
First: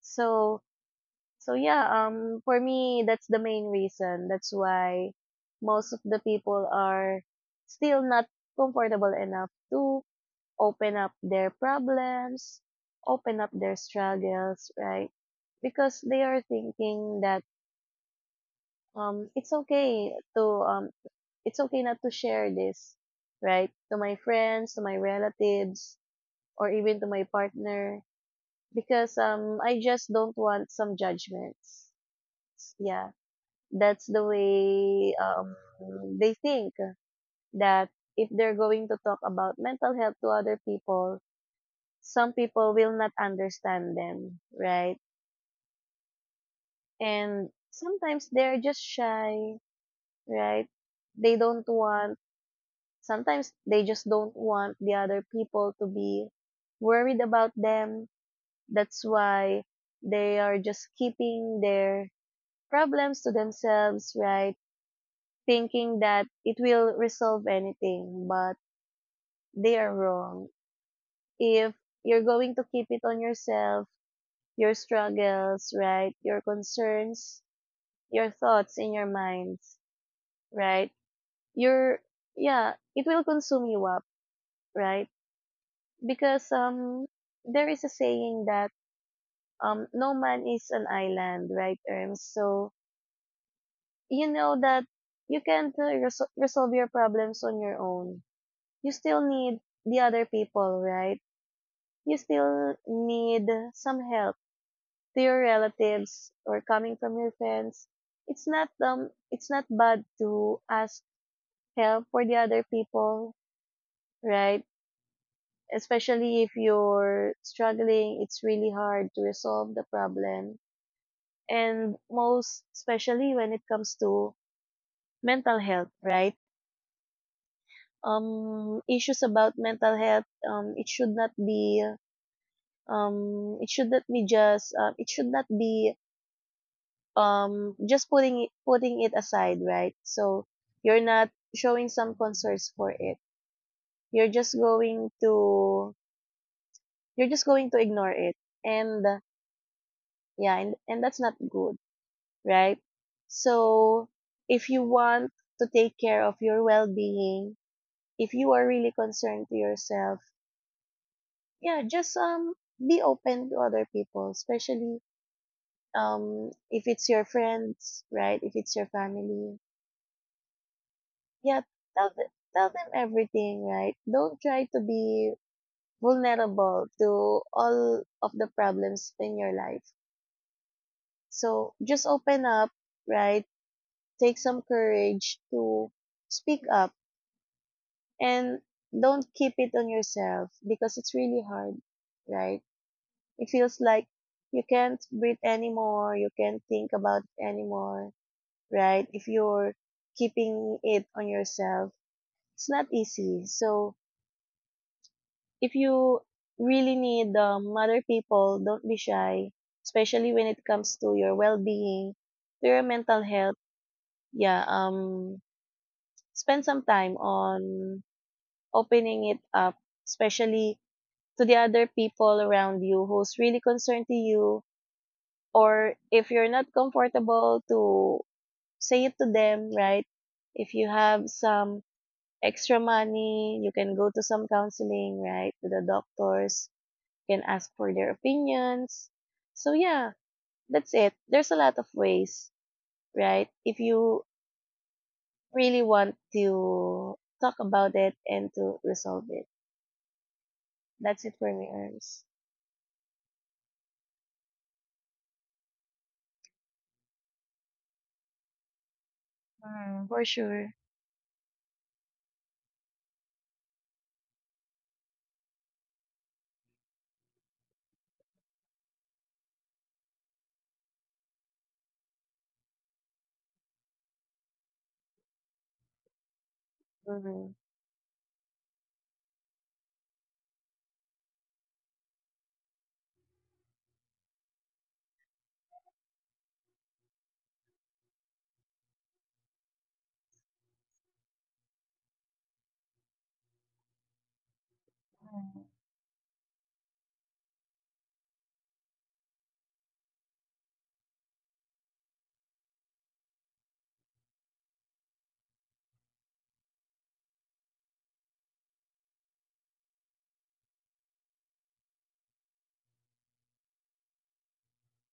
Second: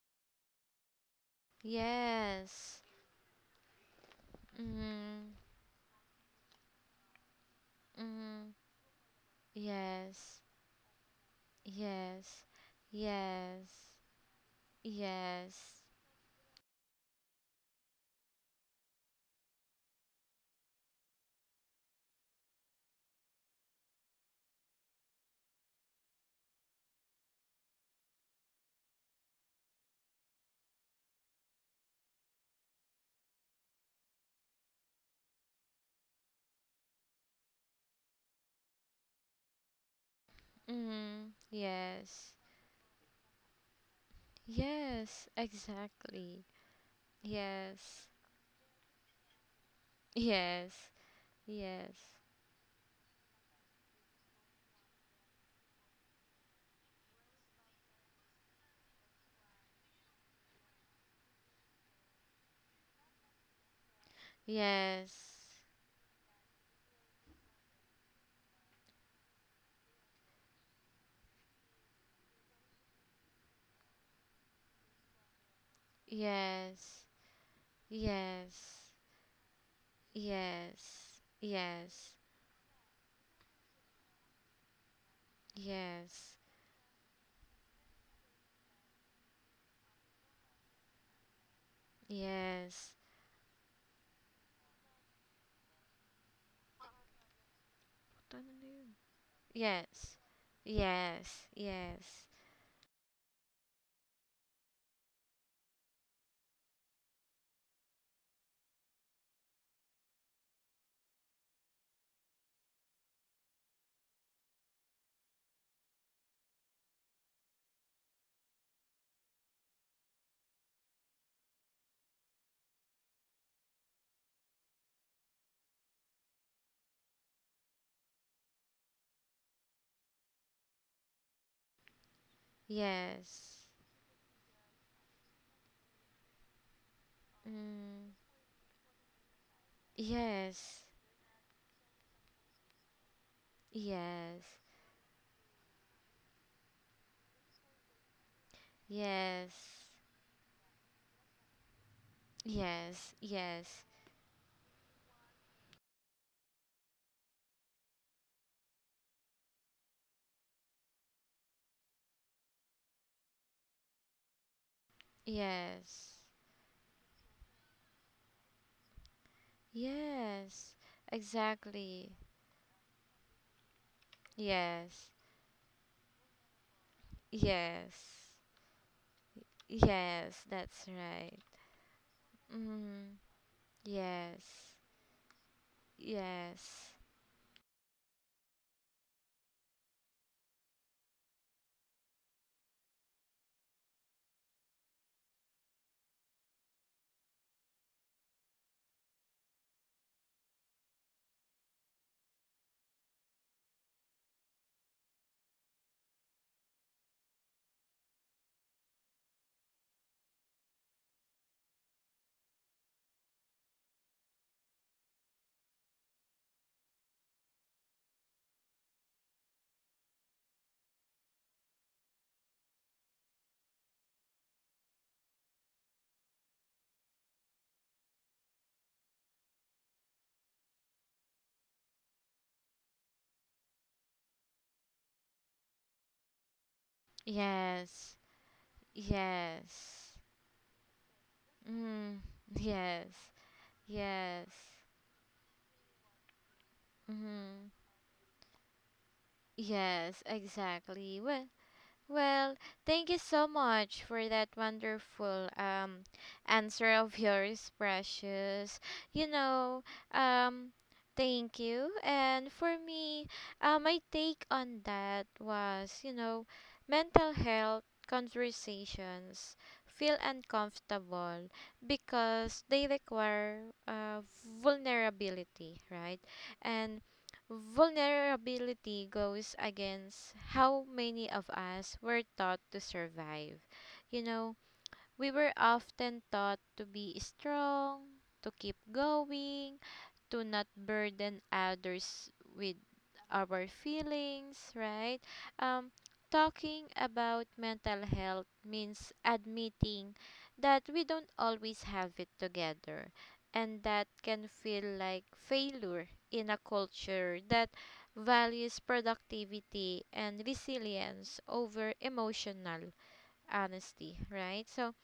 Speaker 2: So so yeah, for
Speaker 1: Yes.
Speaker 2: me that's the main reason. That's why
Speaker 1: Mm-hmm.
Speaker 2: most of the people are still not
Speaker 1: Mm-hmm.
Speaker 2: comfortable enough to
Speaker 1: Yes,
Speaker 2: open up their
Speaker 1: yes,
Speaker 2: problems, open up
Speaker 1: yes,
Speaker 2: their struggles, right?
Speaker 1: yes.
Speaker 2: Because they are thinking that um it's okay to um it's okay not to share this, right? To my friends, to my relatives, or even to my partner because I just don't want some judgments. Yeah, that's the way they think that if they're going to talk about mental health to other people,
Speaker 1: Mm-hmm.
Speaker 2: some
Speaker 1: Yes,
Speaker 2: people will not understand them, right?
Speaker 1: yes, exactly.
Speaker 2: And
Speaker 1: Yes,
Speaker 2: sometimes they're just shy, right?
Speaker 1: yes,
Speaker 2: They don't
Speaker 1: yes,
Speaker 2: want, sometimes they just don't want the other people to be worried about them. That's why they are just keeping their problems to themselves, right?
Speaker 1: yes,
Speaker 2: Thinking that it will resolve anything, but they are wrong. If you're going to keep it on yourself, your struggles, right? Your
Speaker 1: yes.
Speaker 2: concerns, your thoughts
Speaker 1: Yes.
Speaker 2: in your minds, right?
Speaker 1: Yes.
Speaker 2: Your,
Speaker 1: Yes.
Speaker 2: yeah, it will consume you up, right?
Speaker 1: Yes.
Speaker 2: Because, there is a saying that, no man is an island, right, Erms? So,
Speaker 1: Yes.
Speaker 2: you know that you can't resolve your problems on your own.
Speaker 1: Tanınıyor.
Speaker 2: You still need the
Speaker 1: Yes.
Speaker 2: other people, right?
Speaker 1: Yes.
Speaker 2: You
Speaker 1: Yes.
Speaker 2: still need some help to your relatives or coming from your friends. It's not it's not bad to ask help for the other people, right? Especially if you're struggling, it's really hard to resolve the problem, and most especially when it comes to mental health, right? Issues about mental health it should not be it
Speaker 1: Yes.
Speaker 2: should not be just it should not be just
Speaker 1: Mm.
Speaker 2: putting it aside, right? So
Speaker 1: Yes.
Speaker 2: you're not showing some concerns for it, you're
Speaker 1: Yes.
Speaker 2: just going to you're just going to ignore it, and
Speaker 1: Yes.
Speaker 2: yeah, and that's not good, right?
Speaker 1: Yes. Yes.
Speaker 2: So if you want to take care of your well-being, if you are really concerned to yourself, yeah, just be open to other people, especially
Speaker 1: Yes.
Speaker 2: if it's your friends, right? If it's your family.
Speaker 1: Yes.
Speaker 2: Yeah, tell
Speaker 1: Exactly.
Speaker 2: them, tell them everything, right? Don't try to
Speaker 1: Yes.
Speaker 2: be vulnerable to all of
Speaker 1: Yes.
Speaker 2: the problems in your life.
Speaker 1: Yes, that's right.
Speaker 2: So just open up,
Speaker 1: Mm.
Speaker 2: right? Take
Speaker 1: Yes.
Speaker 2: some courage to speak up,
Speaker 1: Yes.
Speaker 2: and don't keep it on yourself because it's really hard, right? It feels like you can't breathe anymore, you can't think about it anymore, right? If you're keeping it on yourself, it's not easy. So if you really need other people, don't be shy, especially when it comes to your well-being, to your mental health. Yeah, spend some time on opening it up, especially to the other people around you who's really concerned to you, or if you're not comfortable to say it to them, right? If you have some extra money, you can go to some counseling, right? To the doctors can ask for their
Speaker 1: Yes.
Speaker 2: opinions. So yeah,
Speaker 1: Yes.
Speaker 2: that's it. There's a lot of
Speaker 1: Mm.
Speaker 2: ways,
Speaker 1: Yes.
Speaker 2: right? If you
Speaker 1: Yes.
Speaker 2: really want to talk
Speaker 1: Mm.
Speaker 2: about it and to resolve it.
Speaker 1: Yes,
Speaker 2: That's
Speaker 1: exactly.
Speaker 2: it for
Speaker 1: Well,
Speaker 2: me, Arms.
Speaker 1: Well, thank you so much for that wonderful answer of [laughs] yours, precious. You know,
Speaker 2: Mm, for sure.
Speaker 1: um Thank you. And for me, my take on that was, you know, mental health conversations feel uncomfortable because they require vulnerability, right? And
Speaker 2: Mm-hmm.
Speaker 1: vulnerability goes against how many of us were taught to survive. You know, we were often taught to be strong, to keep going, to not burden others with our feelings, right? Um, Talking about mental health means admitting that we don't always have it together, and that can feel like failure in a culture that values productivity and resilience over emotional honesty, right? So,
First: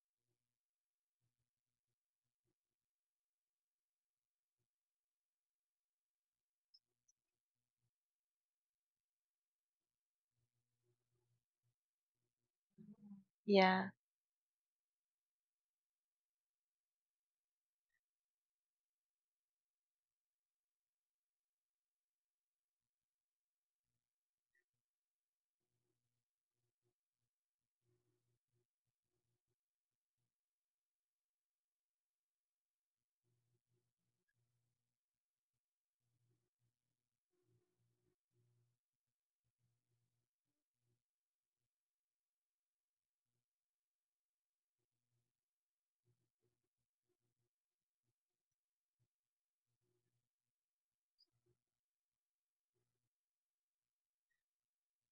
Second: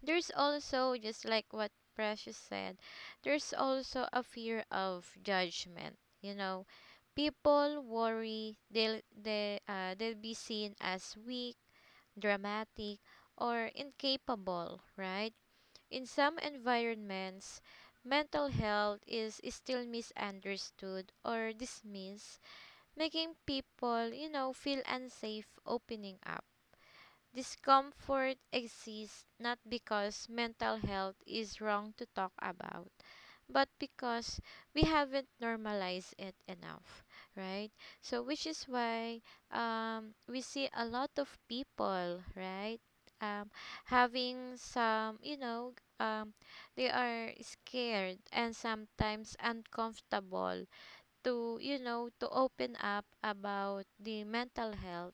Speaker 1: there's also, just like what precious said, there's also a fear of judgment, you know. People worry they'll be seen as weak, dramatic, or
Speaker 2: Yeah,
Speaker 1: incapable, right? In some environments mental health is still misunderstood or dismissed, making people, you know, feel unsafe opening up. Discomfort exists not because mental health is wrong to talk about, but because we haven't normalized it enough, right? So, which is why we see a lot of people, right? Um, Having some, you know, um, they are scared and sometimes uncomfortable to, you know, to open up about the mental health,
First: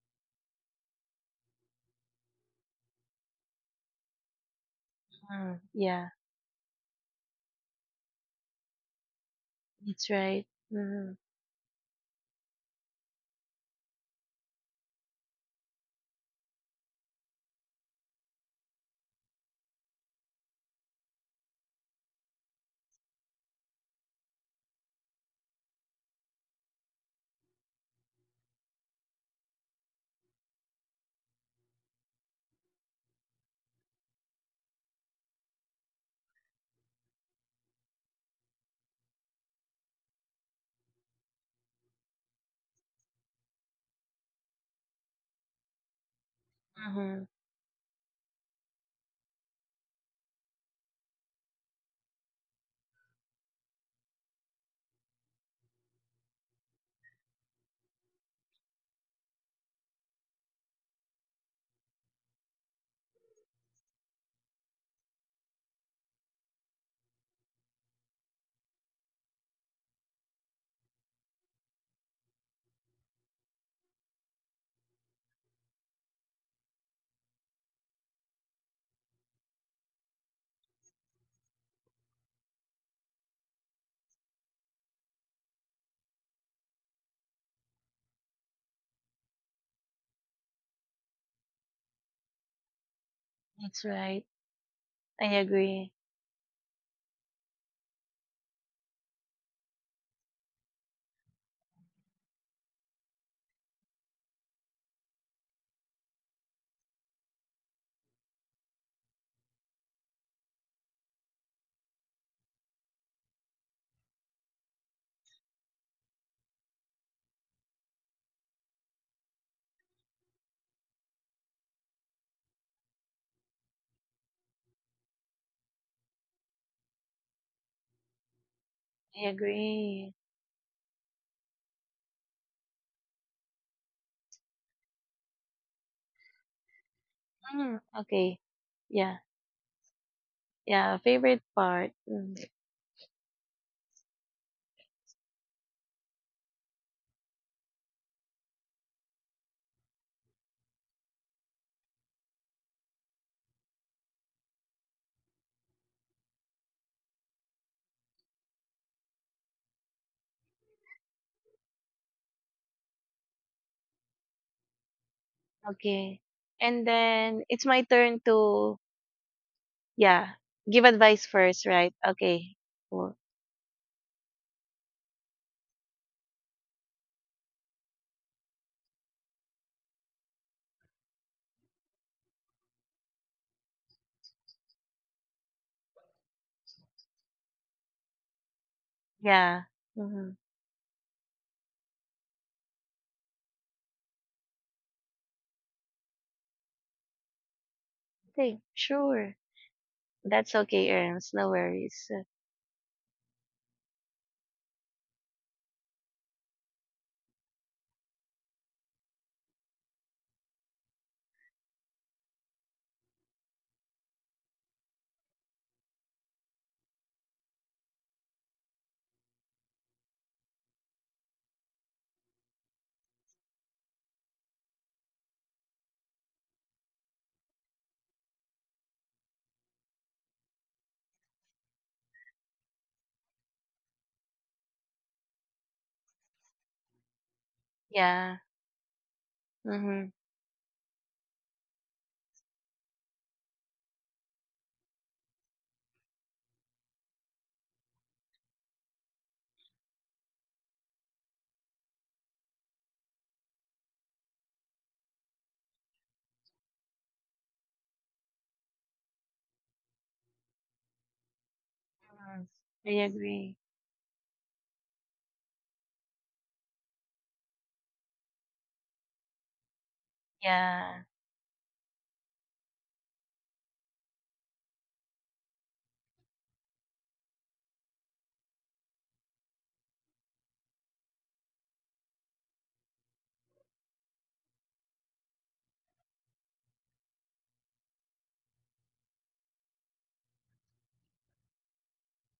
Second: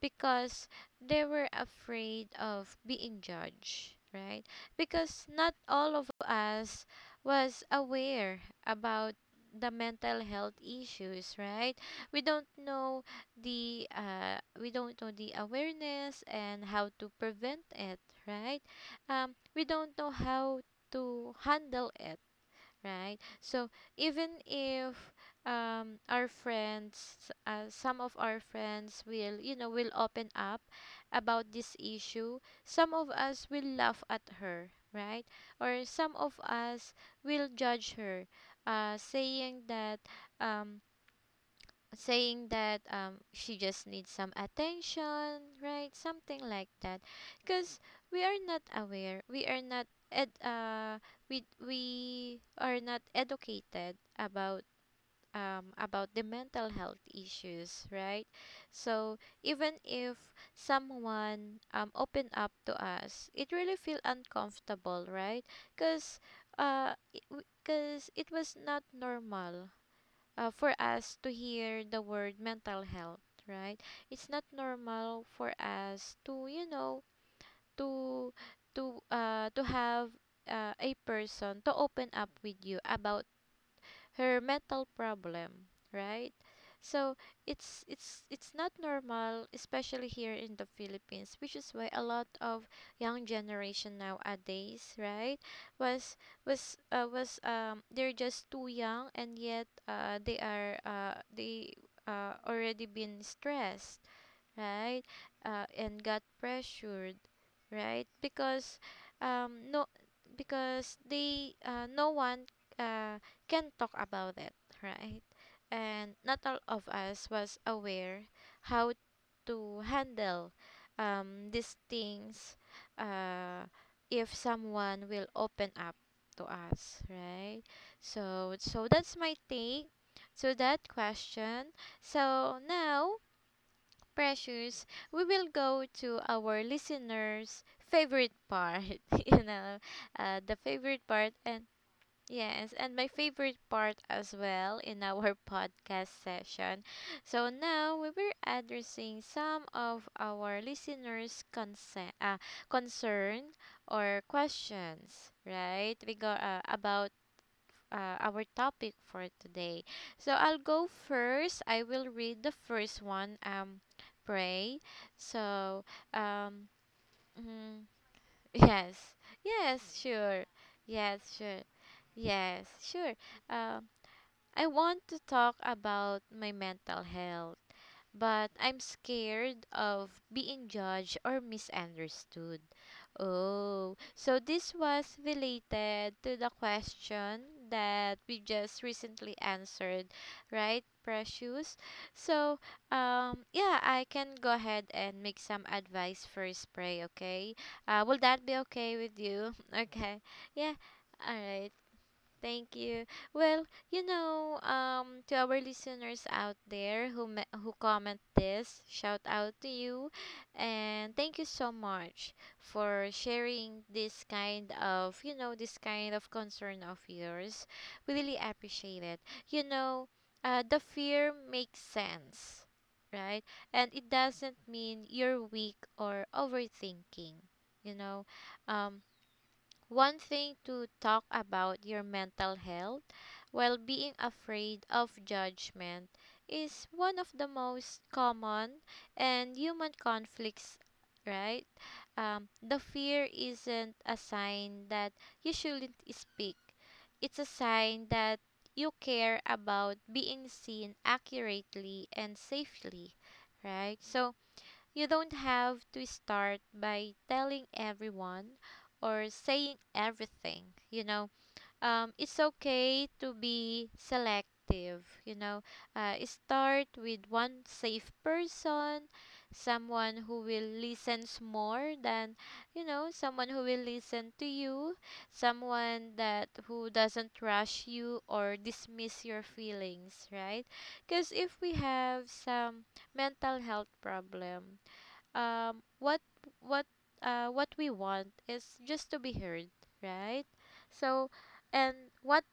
Speaker 1: because they were afraid of being judged, right? Because not
Speaker 2: mm,
Speaker 1: all of
Speaker 2: yeah,
Speaker 1: us was aware about the
Speaker 2: that's
Speaker 1: mental health
Speaker 2: right. Mm-hmm.
Speaker 1: issues, right? We don't know we don't know the awareness and how to prevent it, right? We don't know how to handle it, right? So even if our friends, some of our friends will, you know, will open up about this issue, some of us will laugh at her, right? Or some of us will judge her, uh, saying that um, saying that she just needs some attention, right? Something like that,
Speaker 2: Mm-hmm.
Speaker 1: because we are not aware. We are not educated about the mental health issues, right? So even if someone open up to us, it really feel uncomfortable, right? Because uh, because it was not normal for us to hear the word mental health, right? It's not normal for us to, you know, to to have a person to open up with you about her mental problem, right? So it's not normal, especially here in the Philippines, which is why a lot of young
Speaker 2: That's
Speaker 1: generation
Speaker 2: right.
Speaker 1: nowadays, right,
Speaker 2: I agree.
Speaker 1: was was they're just too young, and yet they are they already been stressed, right? And got pressured, right? Because um, no, because they no one uh, can talk about it, right? And not all of us was aware how to handle these things, uh, if someone will open up to us, right? So that's my
Speaker 2: I
Speaker 1: take
Speaker 2: agree.
Speaker 1: to that question. So now precious, we will go to our listeners'
Speaker 2: Mm,
Speaker 1: favorite
Speaker 2: okay.
Speaker 1: part. [laughs]
Speaker 2: Yeah,
Speaker 1: You know, the favorite
Speaker 2: yeah,
Speaker 1: part,
Speaker 2: favorite
Speaker 1: and
Speaker 2: part. Mm,
Speaker 1: yes, and my favorite part as well in our [laughs] podcast session. So now we were addressing some of our listeners' concern or questions, right? We go about our topic for today. So I'll go first. I will read the first one. Pray. So
Speaker 2: okay.
Speaker 1: um,
Speaker 2: And then it's
Speaker 1: mm,
Speaker 2: my turn
Speaker 1: [laughs]
Speaker 2: to.
Speaker 1: yes, yes,
Speaker 2: Yeah.
Speaker 1: sure,
Speaker 2: Give
Speaker 1: yes,
Speaker 2: advice
Speaker 1: sure,
Speaker 2: first, right?
Speaker 1: yes,
Speaker 2: Okay.
Speaker 1: sure.
Speaker 2: Well,
Speaker 1: Um, I want to talk about my mental health but I'm scared of being judged or misunderstood. Oh, so this was related to the question that we just recently
Speaker 2: yeah.
Speaker 1: answered,
Speaker 2: Mm-hmm.
Speaker 1: right, Precious? So, yeah, I can go ahead and make some advice for spray, okay? Will that be
Speaker 2: Okay.
Speaker 1: okay with
Speaker 2: Sure.
Speaker 1: you? [laughs] Okay,
Speaker 2: That's
Speaker 1: yeah,
Speaker 2: okay,
Speaker 1: all
Speaker 2: Erms. No
Speaker 1: right.
Speaker 2: worries.
Speaker 1: Thank you. Well, you know, to our listeners out there who who comment this, shout out to you, and thank you so much for sharing this kind of, you know, this kind of concern of yours. We really appreciate it. You know, the fear makes sense, right? And it doesn't mean you're weak or overthinking. You know, um, one thing to talk about your mental health while being afraid of judgment is one of the most
Speaker 2: Yeah.
Speaker 1: common and human
Speaker 2: Mm-hmm.
Speaker 1: conflicts, right? The fear isn't a sign that you shouldn't speak, it's a sign that you care about being seen accurately and safely, right? So, you don't have to start by telling everyone or saying everything, you know. It's
Speaker 2: I
Speaker 1: okay to
Speaker 2: agree.
Speaker 1: be selective, you know. Start with one safe person, someone who will
Speaker 2: Yeah.
Speaker 1: listen more than, you know, someone who will listen to you, someone that who doesn't rush you or dismiss your feelings, right? Because if we have some mental health problem, um what what what we want is just to be heard, right? So, and what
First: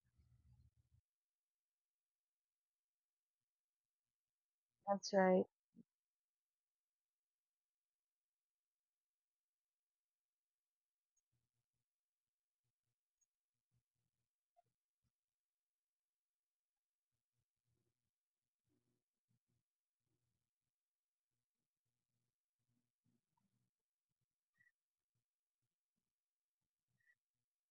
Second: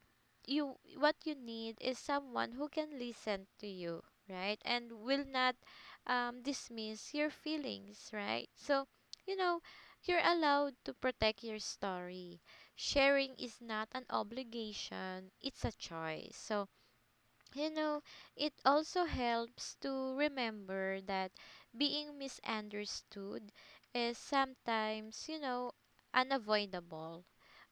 Speaker 1: what you need is someone who can listen to you, right, and
Speaker 2: That's
Speaker 1: will
Speaker 2: right.
Speaker 1: not dismiss your feelings, right? So you know, you're allowed to protect your story. Sharing is not an obligation, it's a choice. So you know, it also helps to remember that being misunderstood is sometimes, you know, unavoidable,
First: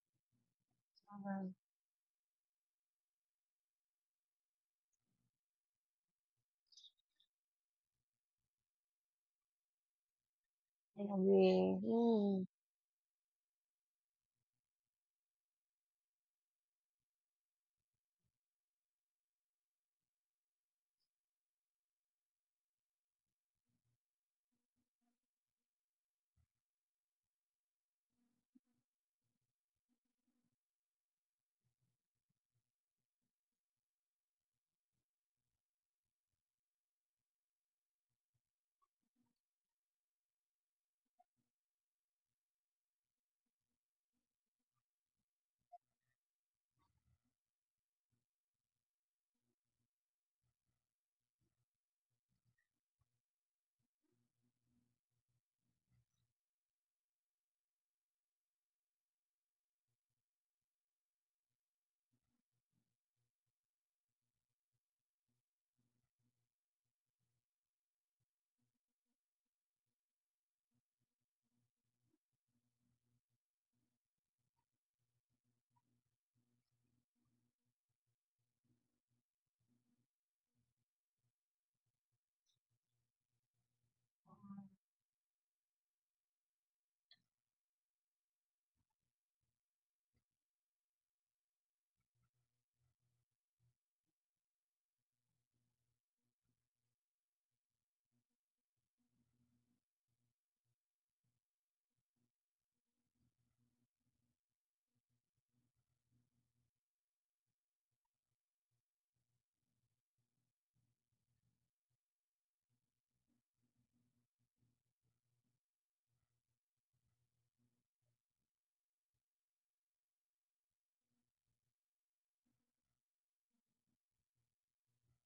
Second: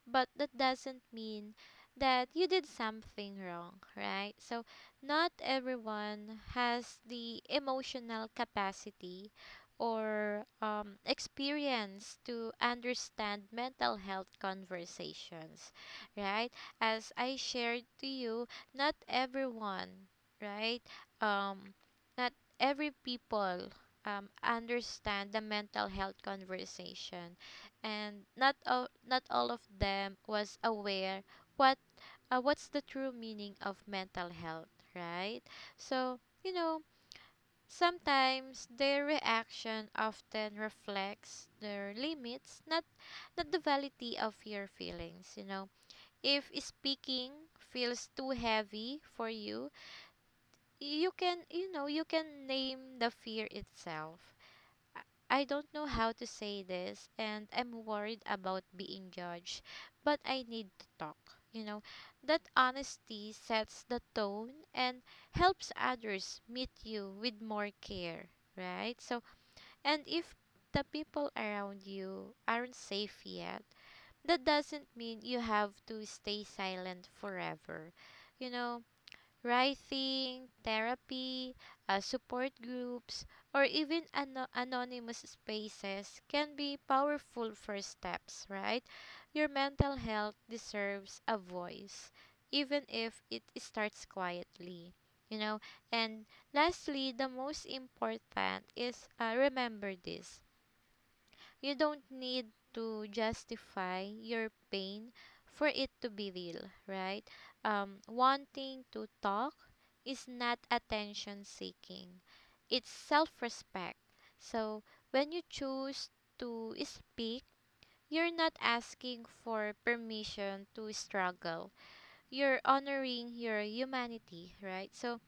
Speaker 1: but that doesn't
Speaker 2: Mm-hmm.
Speaker 1: mean that you did something wrong, right? So, not everyone has the emotional capacity or
Speaker 2: I agree.
Speaker 1: experience
Speaker 2: Mm,
Speaker 1: to understand mental health conversations, right? As I shared to you, not everyone, right? Um, not every people understand the mental health conversation, and not all of them was aware what what's the true meaning of mental health, right? So, you know, sometimes their reaction often reflects their limits, not the validity of your feelings, you know. If speaking feels too heavy for you, you can, you know, you can name the fear itself. I don't know how to say this and I'm worried about being judged, but I need to talk. You know, that honesty sets the tone and helps others meet you with more care, right? So, and if the people around you aren't safe yet, that doesn't mean you have to stay silent forever. You know, writing, therapy, support groups, or even anonymous spaces can be powerful first steps, right? Your mental health deserves a voice, even if it starts quietly. You know, and lastly, the most important is, remember this: you don't need to justify your pain for it to be real, right? Wanting to talk is not attention seeking, it's self respect. So, when you choose to speak, you're not asking for permission to struggle, you're honoring your humanity, right? So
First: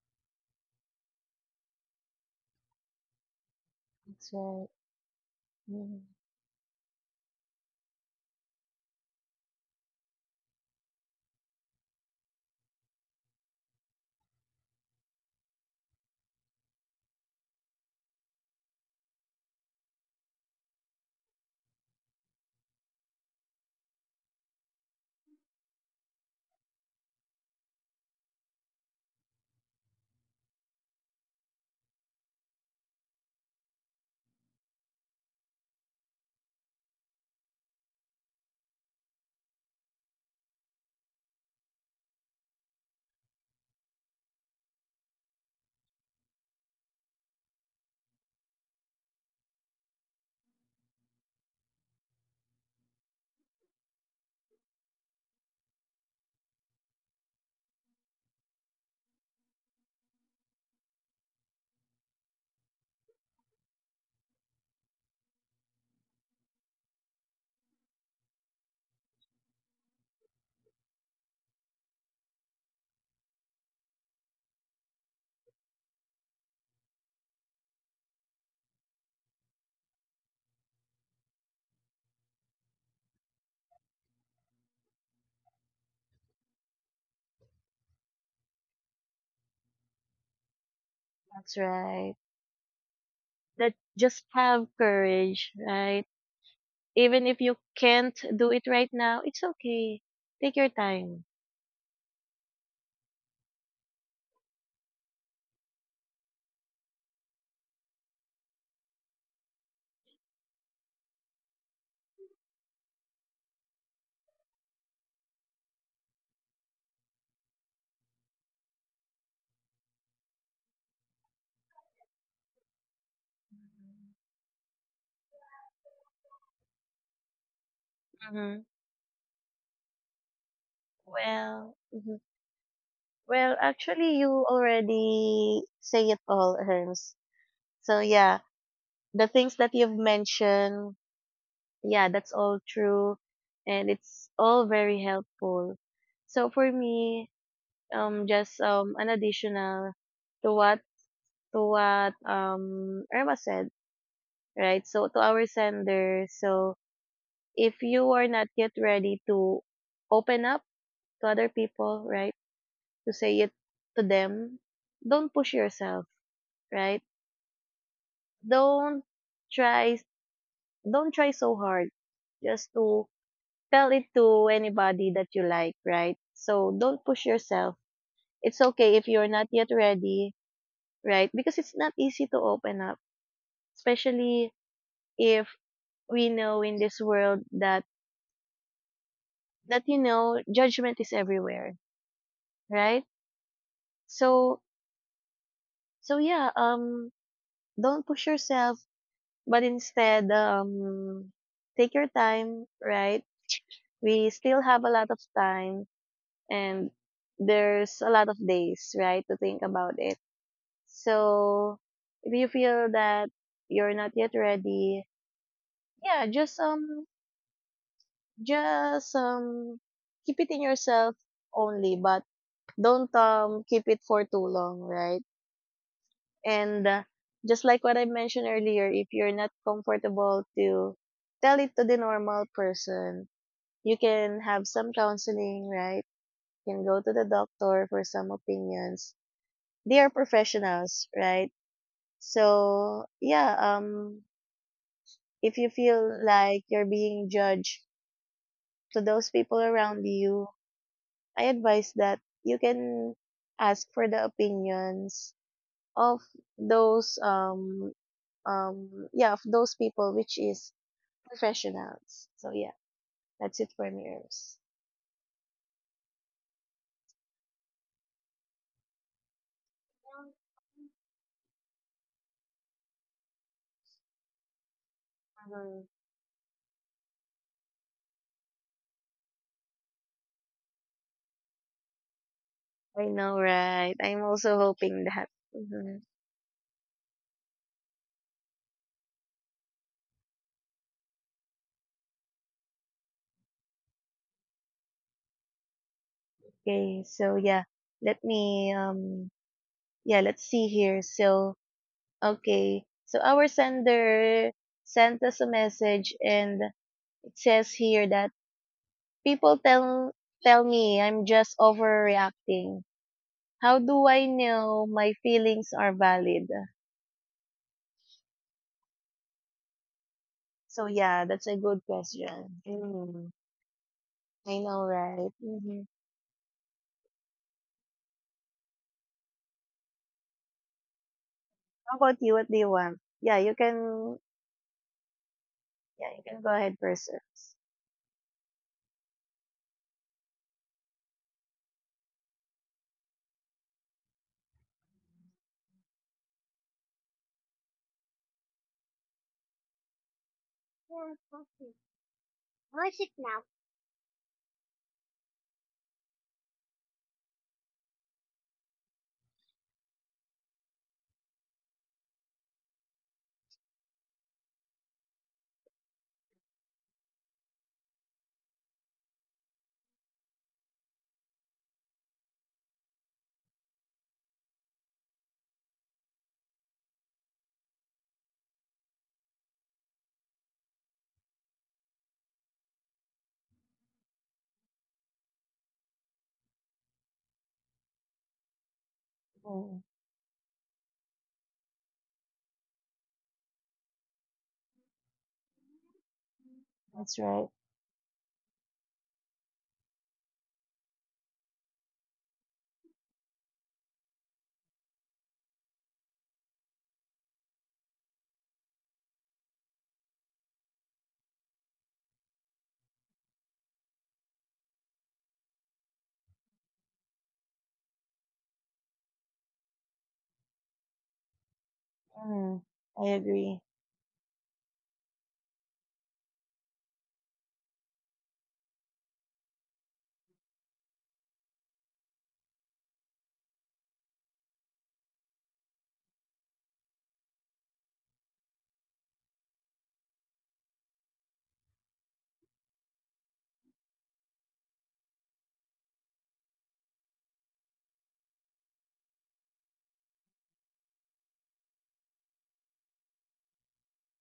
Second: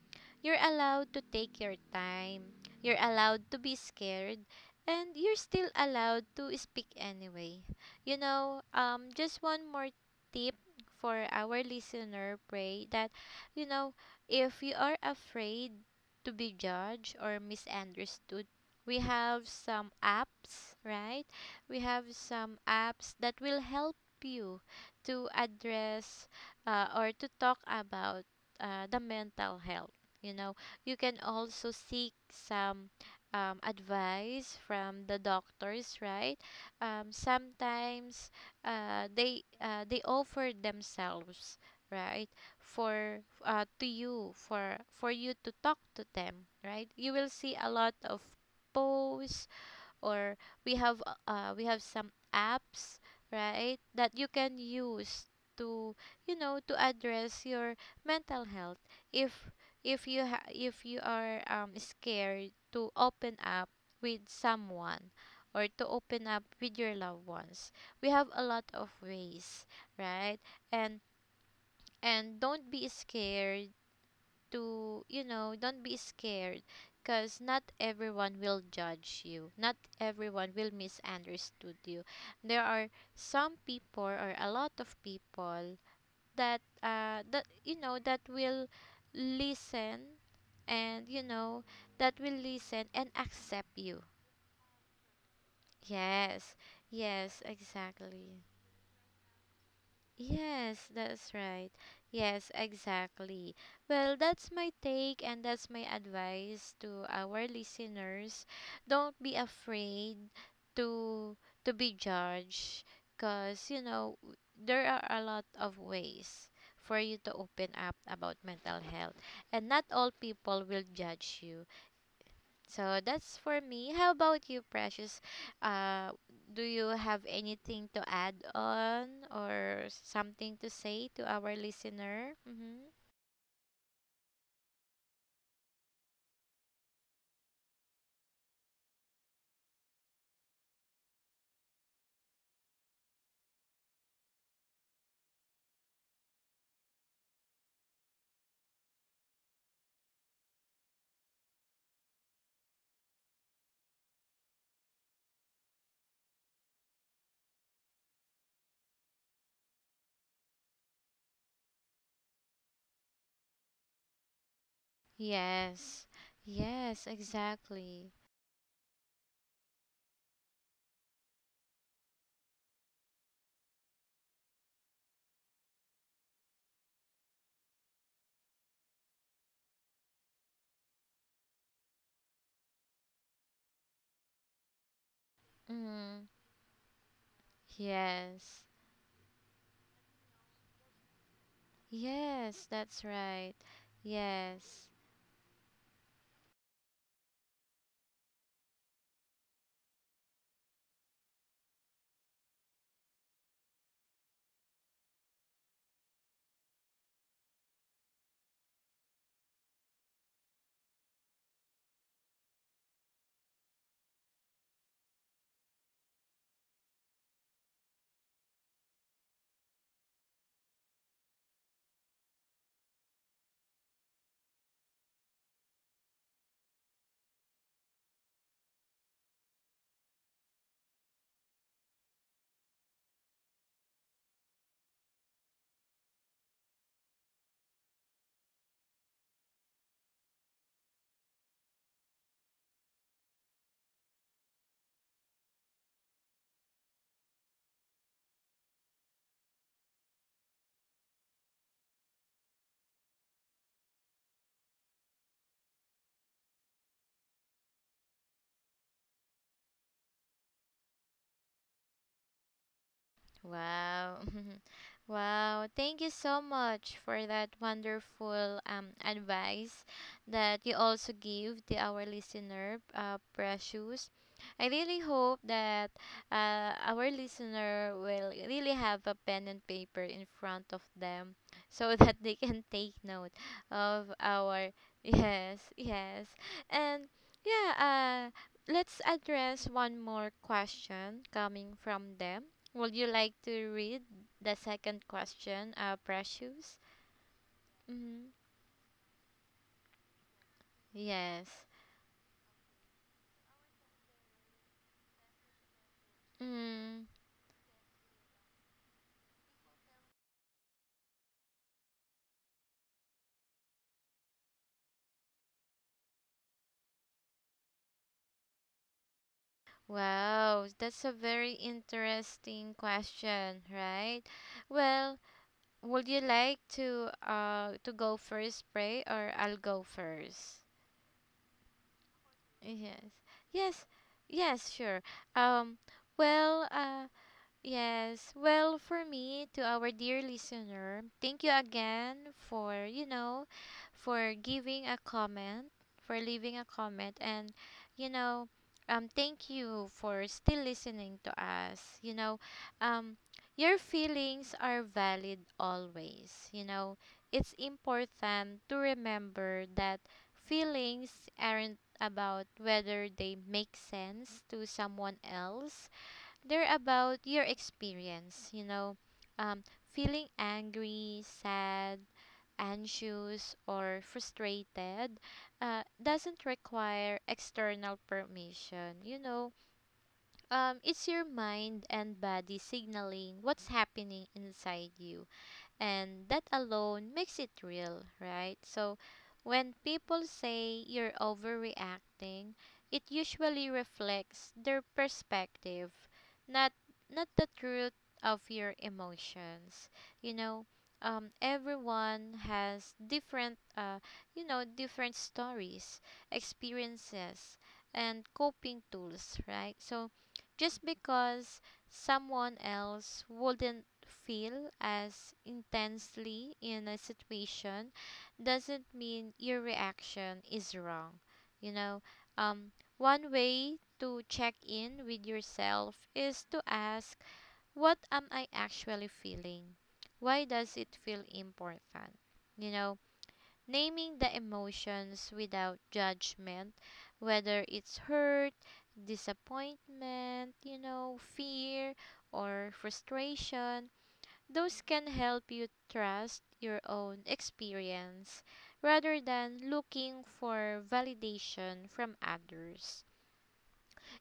Speaker 1: you're allowed to take your time, you're allowed to be
Speaker 2: that's
Speaker 1: scared,
Speaker 2: right.
Speaker 1: and you're still
Speaker 2: Mm,
Speaker 1: allowed to speak anyway. You know, just one more tip for our listener, pray that, you know, if you are afraid to be judged or misunderstood, we have some apps, right? We have some apps that will help you to address, or to talk about the mental health. You know, you can also seek some advice from the doctors, right? Sometimes they offer themselves, right, for to you, for you to talk to them, right? You will see a lot of posts, or we have some apps, right, that you can use to, you know, to address your mental health. If if you are scared to open up with someone, or to open up with your loved ones, we have a lot of ways, right? And and don't be scared to, you know, don't be scared, because not everyone will judge you. Not everyone will misunderstood you. There are some people, or a lot of people, that that, you know, that will listen, and you
Speaker 2: that's
Speaker 1: know, that
Speaker 2: right.
Speaker 1: will listen and accept
Speaker 2: That
Speaker 1: you.
Speaker 2: just have courage, right?
Speaker 1: Yes.
Speaker 2: Even
Speaker 1: Yes,
Speaker 2: if you can't
Speaker 1: exactly.
Speaker 2: do it right now, it's okay. Take your
Speaker 1: Yes,
Speaker 2: time.
Speaker 1: that's right. Yes, exactly. Well, that's my take and that's my advice to our listeners. Don't be afraid to to be judged because there are a lot of ways for you to open up about mental health, and not all people will judge you. So that's for me. How about you, Precious? Uh, do you have anything to add
Speaker 2: Mm-hmm.
Speaker 1: on or something to say to our
Speaker 2: Well, mhm.
Speaker 1: listener? Mm-hmm.
Speaker 2: Well, actually, you already say it all, Herms. So yeah, the things that you've mentioned, yeah, that's all true, and it's all very helpful. So for me, just an additional to what to what Irma said, right? So to our sender, so if you are not yet ready to open up to other people, right, to say it to them, don't push
Speaker 1: Yes.
Speaker 2: yourself, right?
Speaker 1: Yes, exactly.
Speaker 2: Don't try, don't try so hard just to tell it to anybody that you like, right? So don't push yourself. It's okay if you're not yet ready, right? Because it's not easy to open up, especially if
Speaker 1: Mm.
Speaker 2: we know in this world that
Speaker 1: Yes.
Speaker 2: you know judgment is everywhere,
Speaker 1: Yes, that's
Speaker 2: right?
Speaker 1: right.
Speaker 2: So
Speaker 1: Yes.
Speaker 2: yeah, don't push yourself, but instead take your time, right? We still have a lot of time, and there's a lot of days, right, to think about it. So if you feel that you're not yet ready, yeah, just keep it in yourself only, but don't keep it for too long, right? And just like what I mentioned earlier, if you're not comfortable to tell it to the normal person, you can have some counseling, right? You can go to the doctor for some opinions. They are professionals, right? So yeah, if you feel like you're being judged to those people around you, I advise that you can ask for the opinions of those yeah, of those people which is professionals. So yeah, that's it for me,
Speaker 1: Wow.
Speaker 2: Earls.
Speaker 1: [laughs] Wow. Thank you so much for that wonderful advice that you also give to our listener, Precious. I really hope
Speaker 2: Mhm.
Speaker 1: that our listener will really have a pen and paper in front of them so [laughs] that they can take
Speaker 2: I
Speaker 1: note
Speaker 2: know, right?
Speaker 1: of
Speaker 2: I'm also
Speaker 1: our. [laughs]
Speaker 2: hoping that.
Speaker 1: Yes,
Speaker 2: Mhm.
Speaker 1: yes. And yeah, let's address one more question coming from them. Would you like to read the second question, Precious?
Speaker 2: Okay, so yeah, let
Speaker 1: Mm-hmm.
Speaker 2: me yeah, let's see here.
Speaker 1: Yes.
Speaker 2: So, okay. So our sender sent us a message and
Speaker 1: Mm.
Speaker 2: it says here that people tell, tell me I'm just overreacting. How do I know my feelings are valid?
Speaker 1: Wow,
Speaker 2: So
Speaker 1: that's a
Speaker 2: yeah, that's
Speaker 1: very
Speaker 2: a good question.
Speaker 1: interesting
Speaker 2: Mm,
Speaker 1: question, right?
Speaker 2: I know,
Speaker 1: Well,
Speaker 2: right? Hmm.
Speaker 1: would you like to go first, Pray, or I'll go first?
Speaker 2: How about you? What do you want?
Speaker 1: Yes.
Speaker 2: Yeah, you
Speaker 1: Yes.
Speaker 2: can.
Speaker 1: Yes, sure. Um
Speaker 2: Yeah, you can go
Speaker 1: well,
Speaker 2: ahead
Speaker 1: uh
Speaker 2: first.
Speaker 1: Yes. Well, for me, to our dear listener, thank you again for, you know, for giving a comment, for leaving a comment and, you know, thank you for still listening to us. You know, um your feelings are valid always. You know, it's important to remember that feelings aren't about whether they make sense to someone else, they're about your experience, you know, um, feeling angry, sad, anxious, or frustrated doesn't require external permission. You know, it's your mind and body signaling what's happening inside you, and that alone makes it real, right? So when
Speaker 2: Mm,
Speaker 1: people say you're overreacting, it usually reflects their perspective, not
Speaker 2: that's
Speaker 1: not
Speaker 2: right.
Speaker 1: the truth of your emotions. You know, everyone has different, you know, different stories, experiences, and coping tools, right? So just because someone else wouldn't feel as intensely in a situation doesn't mean your reaction is wrong. You know,
Speaker 2: Mm,
Speaker 1: um,
Speaker 2: I
Speaker 1: one
Speaker 2: agree.
Speaker 1: way to check in with yourself is to ask, what am I actually feeling? Why does it feel important? You know, naming the emotions without judgment, whether it's hurt, disappointment, you know, fear, or frustration, those can help you trust your own experience rather than looking for validation from others.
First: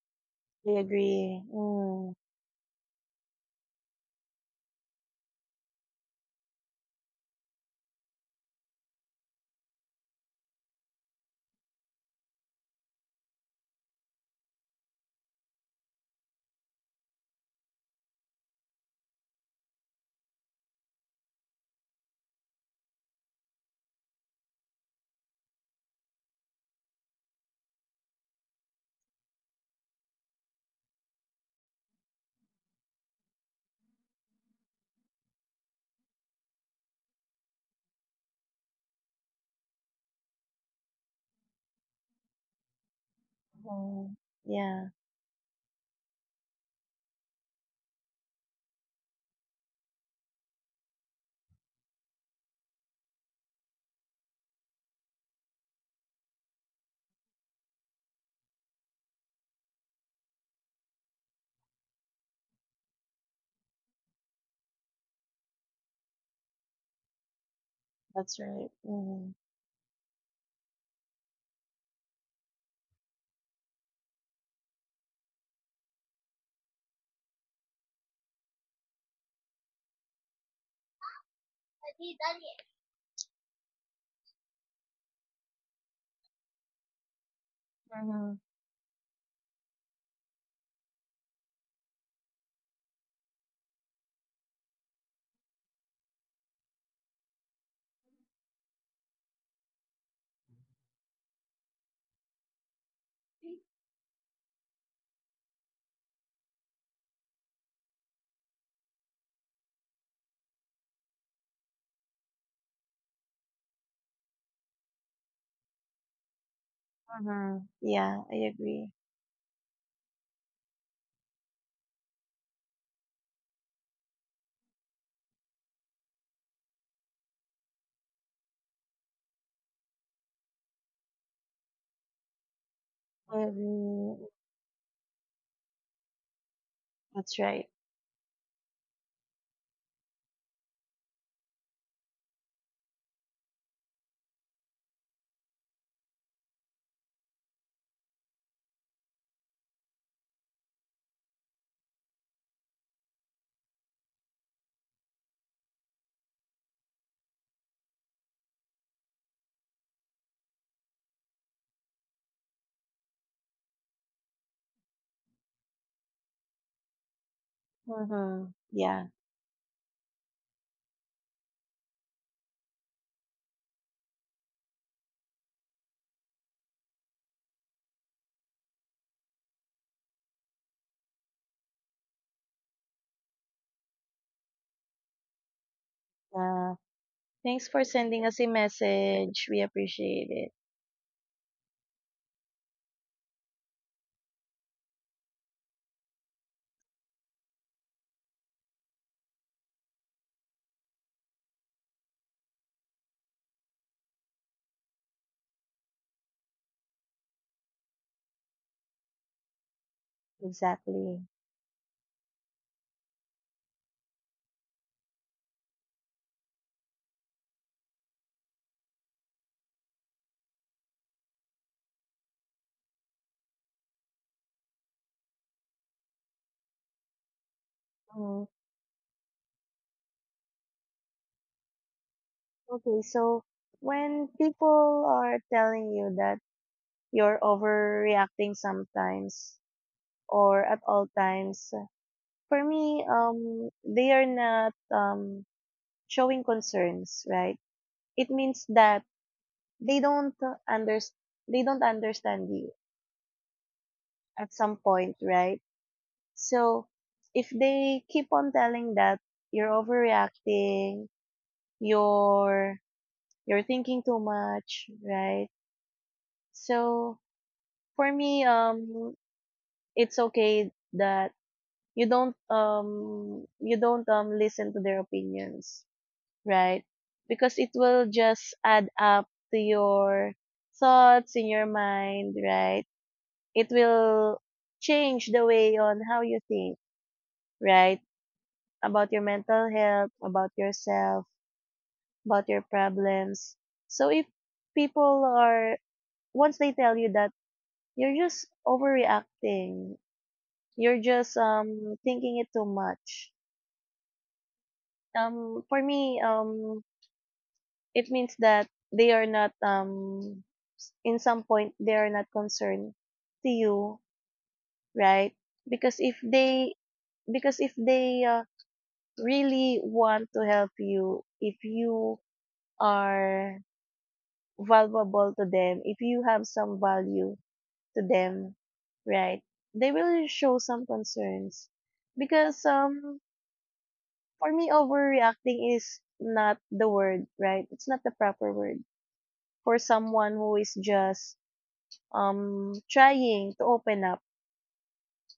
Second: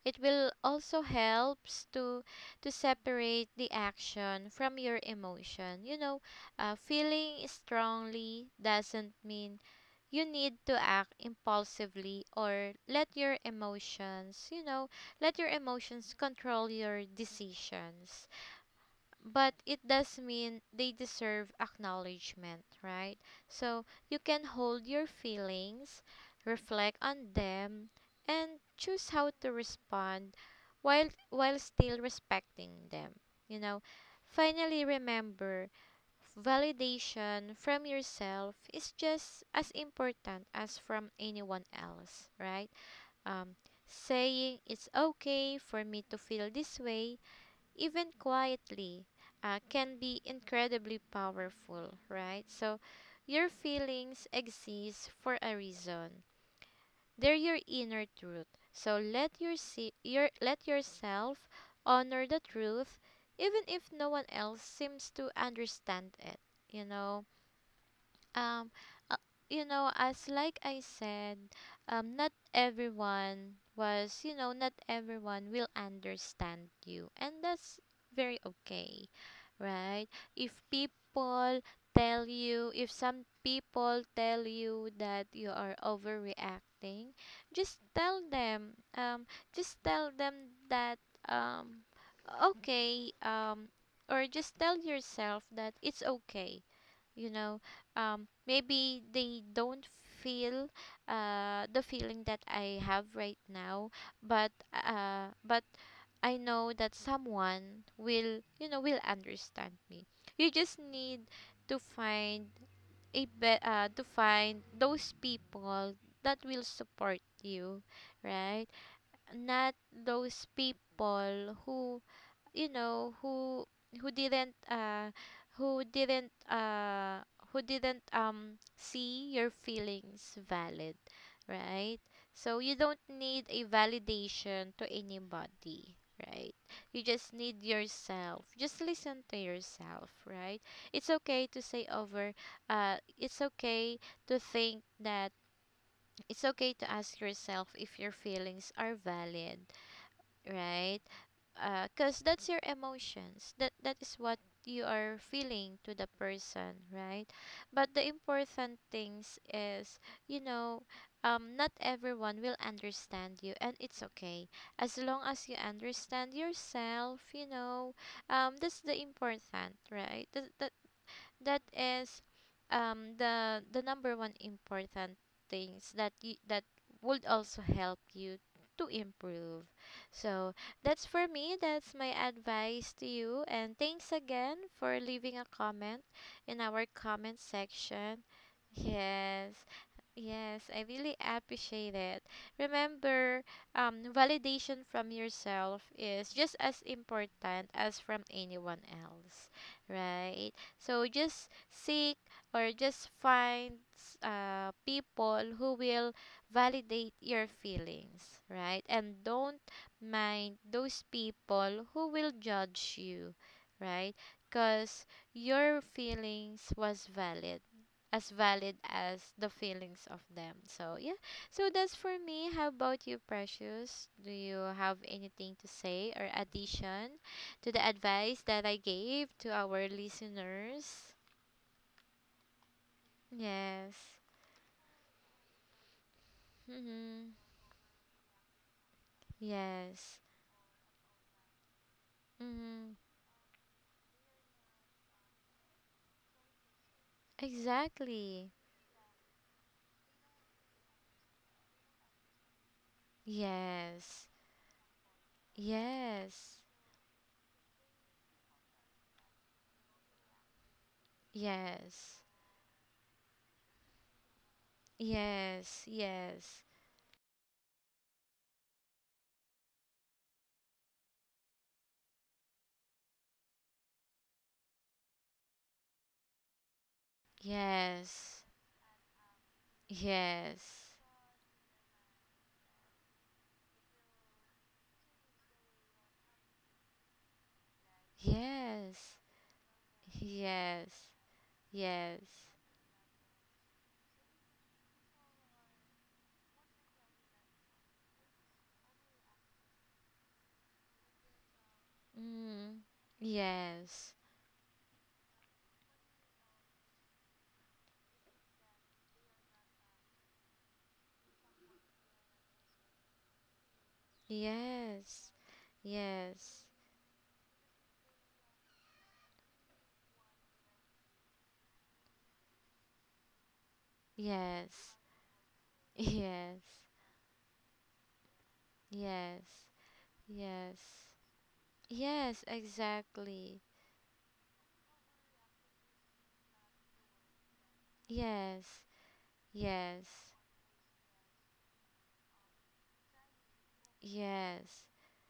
Speaker 1: It will
Speaker 2: I
Speaker 1: also
Speaker 2: agree.
Speaker 1: helps
Speaker 2: Mm.
Speaker 1: to separate the action from your emotion. You know, feeling strongly doesn't mean you need to act impulsively or let your emotions, you know, let your emotions control your decisions, but it does mean they deserve acknowledgement, right? So you can hold your feelings, reflect on them, and choose how to respond while still respecting them. You know, finally remember validation from yourself is just as important as from anyone else, right? Um
Speaker 2: Mhm.
Speaker 1: Saying
Speaker 2: Yeah,
Speaker 1: it's okay for me to feel this way, even quietly, can be incredibly powerful, right? So, your feelings exist for a reason. They're your inner truth. So let your let yourself honor the truth, even if no one else seems to understand it. You know,
Speaker 2: that's right.
Speaker 1: um, uh,
Speaker 2: Mhm.
Speaker 1: you know, as like I said, not everyone was, you know, not everyone will understand you, and that's very okay, right? If people tell you, if some people tell you that you are overreacting, just tell
Speaker 2: Mhm.
Speaker 1: them, um, just tell them that, um, okay, or just tell yourself that it's okay, you know, maybe they don't feel the feeling that I have right now, but I know that someone will, you know, will understand me. You just need to find to find those people that will support
Speaker 2: Mhm.
Speaker 1: you,
Speaker 2: Yeah, I
Speaker 1: right,
Speaker 2: agree.
Speaker 1: not those people who, you know, who didn't who didn't who didn't see your feelings valid, right? So you don't
Speaker 2: I
Speaker 1: need a
Speaker 2: agree.
Speaker 1: validation to anybody, right? You just
Speaker 2: That's
Speaker 1: need
Speaker 2: right.
Speaker 1: yourself. Just listen to yourself, right? it's okay to say over it's okay to think that, it's okay to ask yourself if your feelings are valid, right? Because that's your emotions. That is what you are feeling to the person, right? But the important things is, you know, not everyone will understand you, and it's okay as long as you understand yourself. You know,
Speaker 2: Mhm.
Speaker 1: that's the
Speaker 2: Yeah.
Speaker 1: important, right? That, that is the number one important things that you, that would also help you to improve. So that's for me. That's my advice to you. And thanks again for leaving a comment in
Speaker 2: Uh,
Speaker 1: our comment
Speaker 2: thanks for sending
Speaker 1: section.
Speaker 2: us a message. We
Speaker 1: Yes.
Speaker 2: appreciate it.
Speaker 1: Yes, I really appreciate it. Remember, validation from yourself is just as important as from anyone else, right? So just seek or just find people who will validate your feelings, right? And don't mind those
Speaker 2: Exactly.
Speaker 1: people who will judge you, right? Because your feelings was valid, as valid as the feelings of them. So yeah. So that's for me. How about you, Precious? Do you have anything to say or addition to the
Speaker 2: Mhm.
Speaker 1: advice that I gave to our listeners?
Speaker 2: Okay, so
Speaker 1: Yes.
Speaker 2: when people are telling you that
Speaker 1: Mm-hmm.
Speaker 2: you're overreacting sometimes
Speaker 1: Yes.
Speaker 2: or at all times, for
Speaker 1: Mm-hmm.
Speaker 2: me, they are not showing concerns, right? It
Speaker 1: Exactly.
Speaker 2: means that they don't under they don't understand you
Speaker 1: Yes.
Speaker 2: at some point, right?
Speaker 1: Yes.
Speaker 2: So if they keep on telling that you're overreacting,
Speaker 1: Yes.
Speaker 2: you're you're thinking too much, right?
Speaker 1: Yes.
Speaker 2: So for me, it's okay that you don't listen to their opinions, right? Because it will
Speaker 1: Yes.
Speaker 2: just add up to your
Speaker 1: Yes.
Speaker 2: thoughts in your mind, right? It will change the way on how you think, right?
Speaker 1: Yes.
Speaker 2: About
Speaker 1: Yes.
Speaker 2: your mental health, about
Speaker 1: Yes.
Speaker 2: yourself,
Speaker 1: Yes.
Speaker 2: about your problems. So if people are, once they tell you that you're just overreacting, you're just thinking it too
Speaker 1: Mm.
Speaker 2: much.
Speaker 1: Yes.
Speaker 2: For me it means that they are not in some point they are not concerned to you, right?
Speaker 1: Yes.
Speaker 2: Because if
Speaker 1: Yes.
Speaker 2: they, because if they uh, really want to help you, if you are
Speaker 1: Yes.
Speaker 2: valuable to them, if
Speaker 1: [laughs]
Speaker 2: you have
Speaker 1: Yes.
Speaker 2: some value to them, right?
Speaker 1: Yes.
Speaker 2: They will show some
Speaker 1: Yes.
Speaker 2: concerns
Speaker 1: Yes,
Speaker 2: because
Speaker 1: exactly.
Speaker 2: for me overreacting is not the word, right? It's not the proper word
Speaker 1: Yes.
Speaker 2: for
Speaker 1: Yes.
Speaker 2: someone who is just trying to open up
Speaker 1: Yes.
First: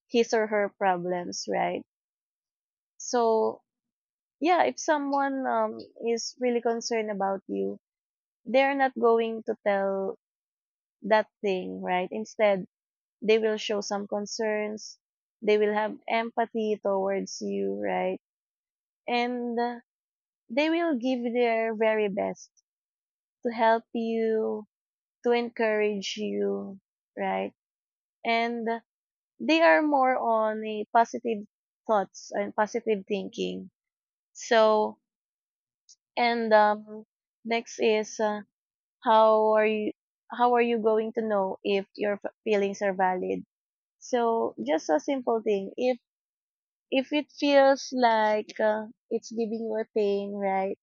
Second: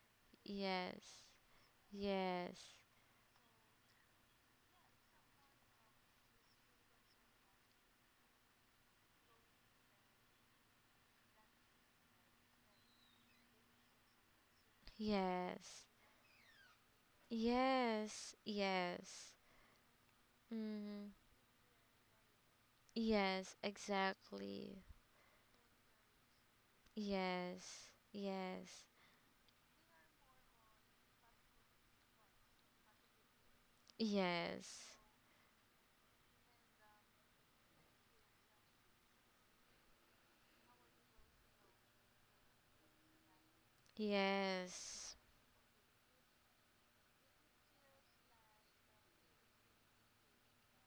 Speaker 2: his or her
Speaker 1: Yes.
Speaker 2: problems, right?
Speaker 1: Yes.
Speaker 2: So yeah, if someone is really concerned about you, they're not going to tell that thing, right? Instead, they will show some concerns, they will
Speaker 1: Yes.
Speaker 2: have empathy towards you, right?
Speaker 1: Yes. Yes.
Speaker 2: And they will
Speaker 1: Mm.
Speaker 2: give their very best to
Speaker 1: Yes,
Speaker 2: help you,
Speaker 1: exactly.
Speaker 2: to encourage you, right?
Speaker 1: Yes.
Speaker 2: And
Speaker 1: Yes.
Speaker 2: they are more on a positive thoughts and positive thinking.
Speaker 1: Yes.
Speaker 2: So, and next is how are you, how are you going to know if your feelings are valid? So just a
Speaker 1: Yes.
Speaker 2: simple thing: if it feels like it's giving you a pain, right?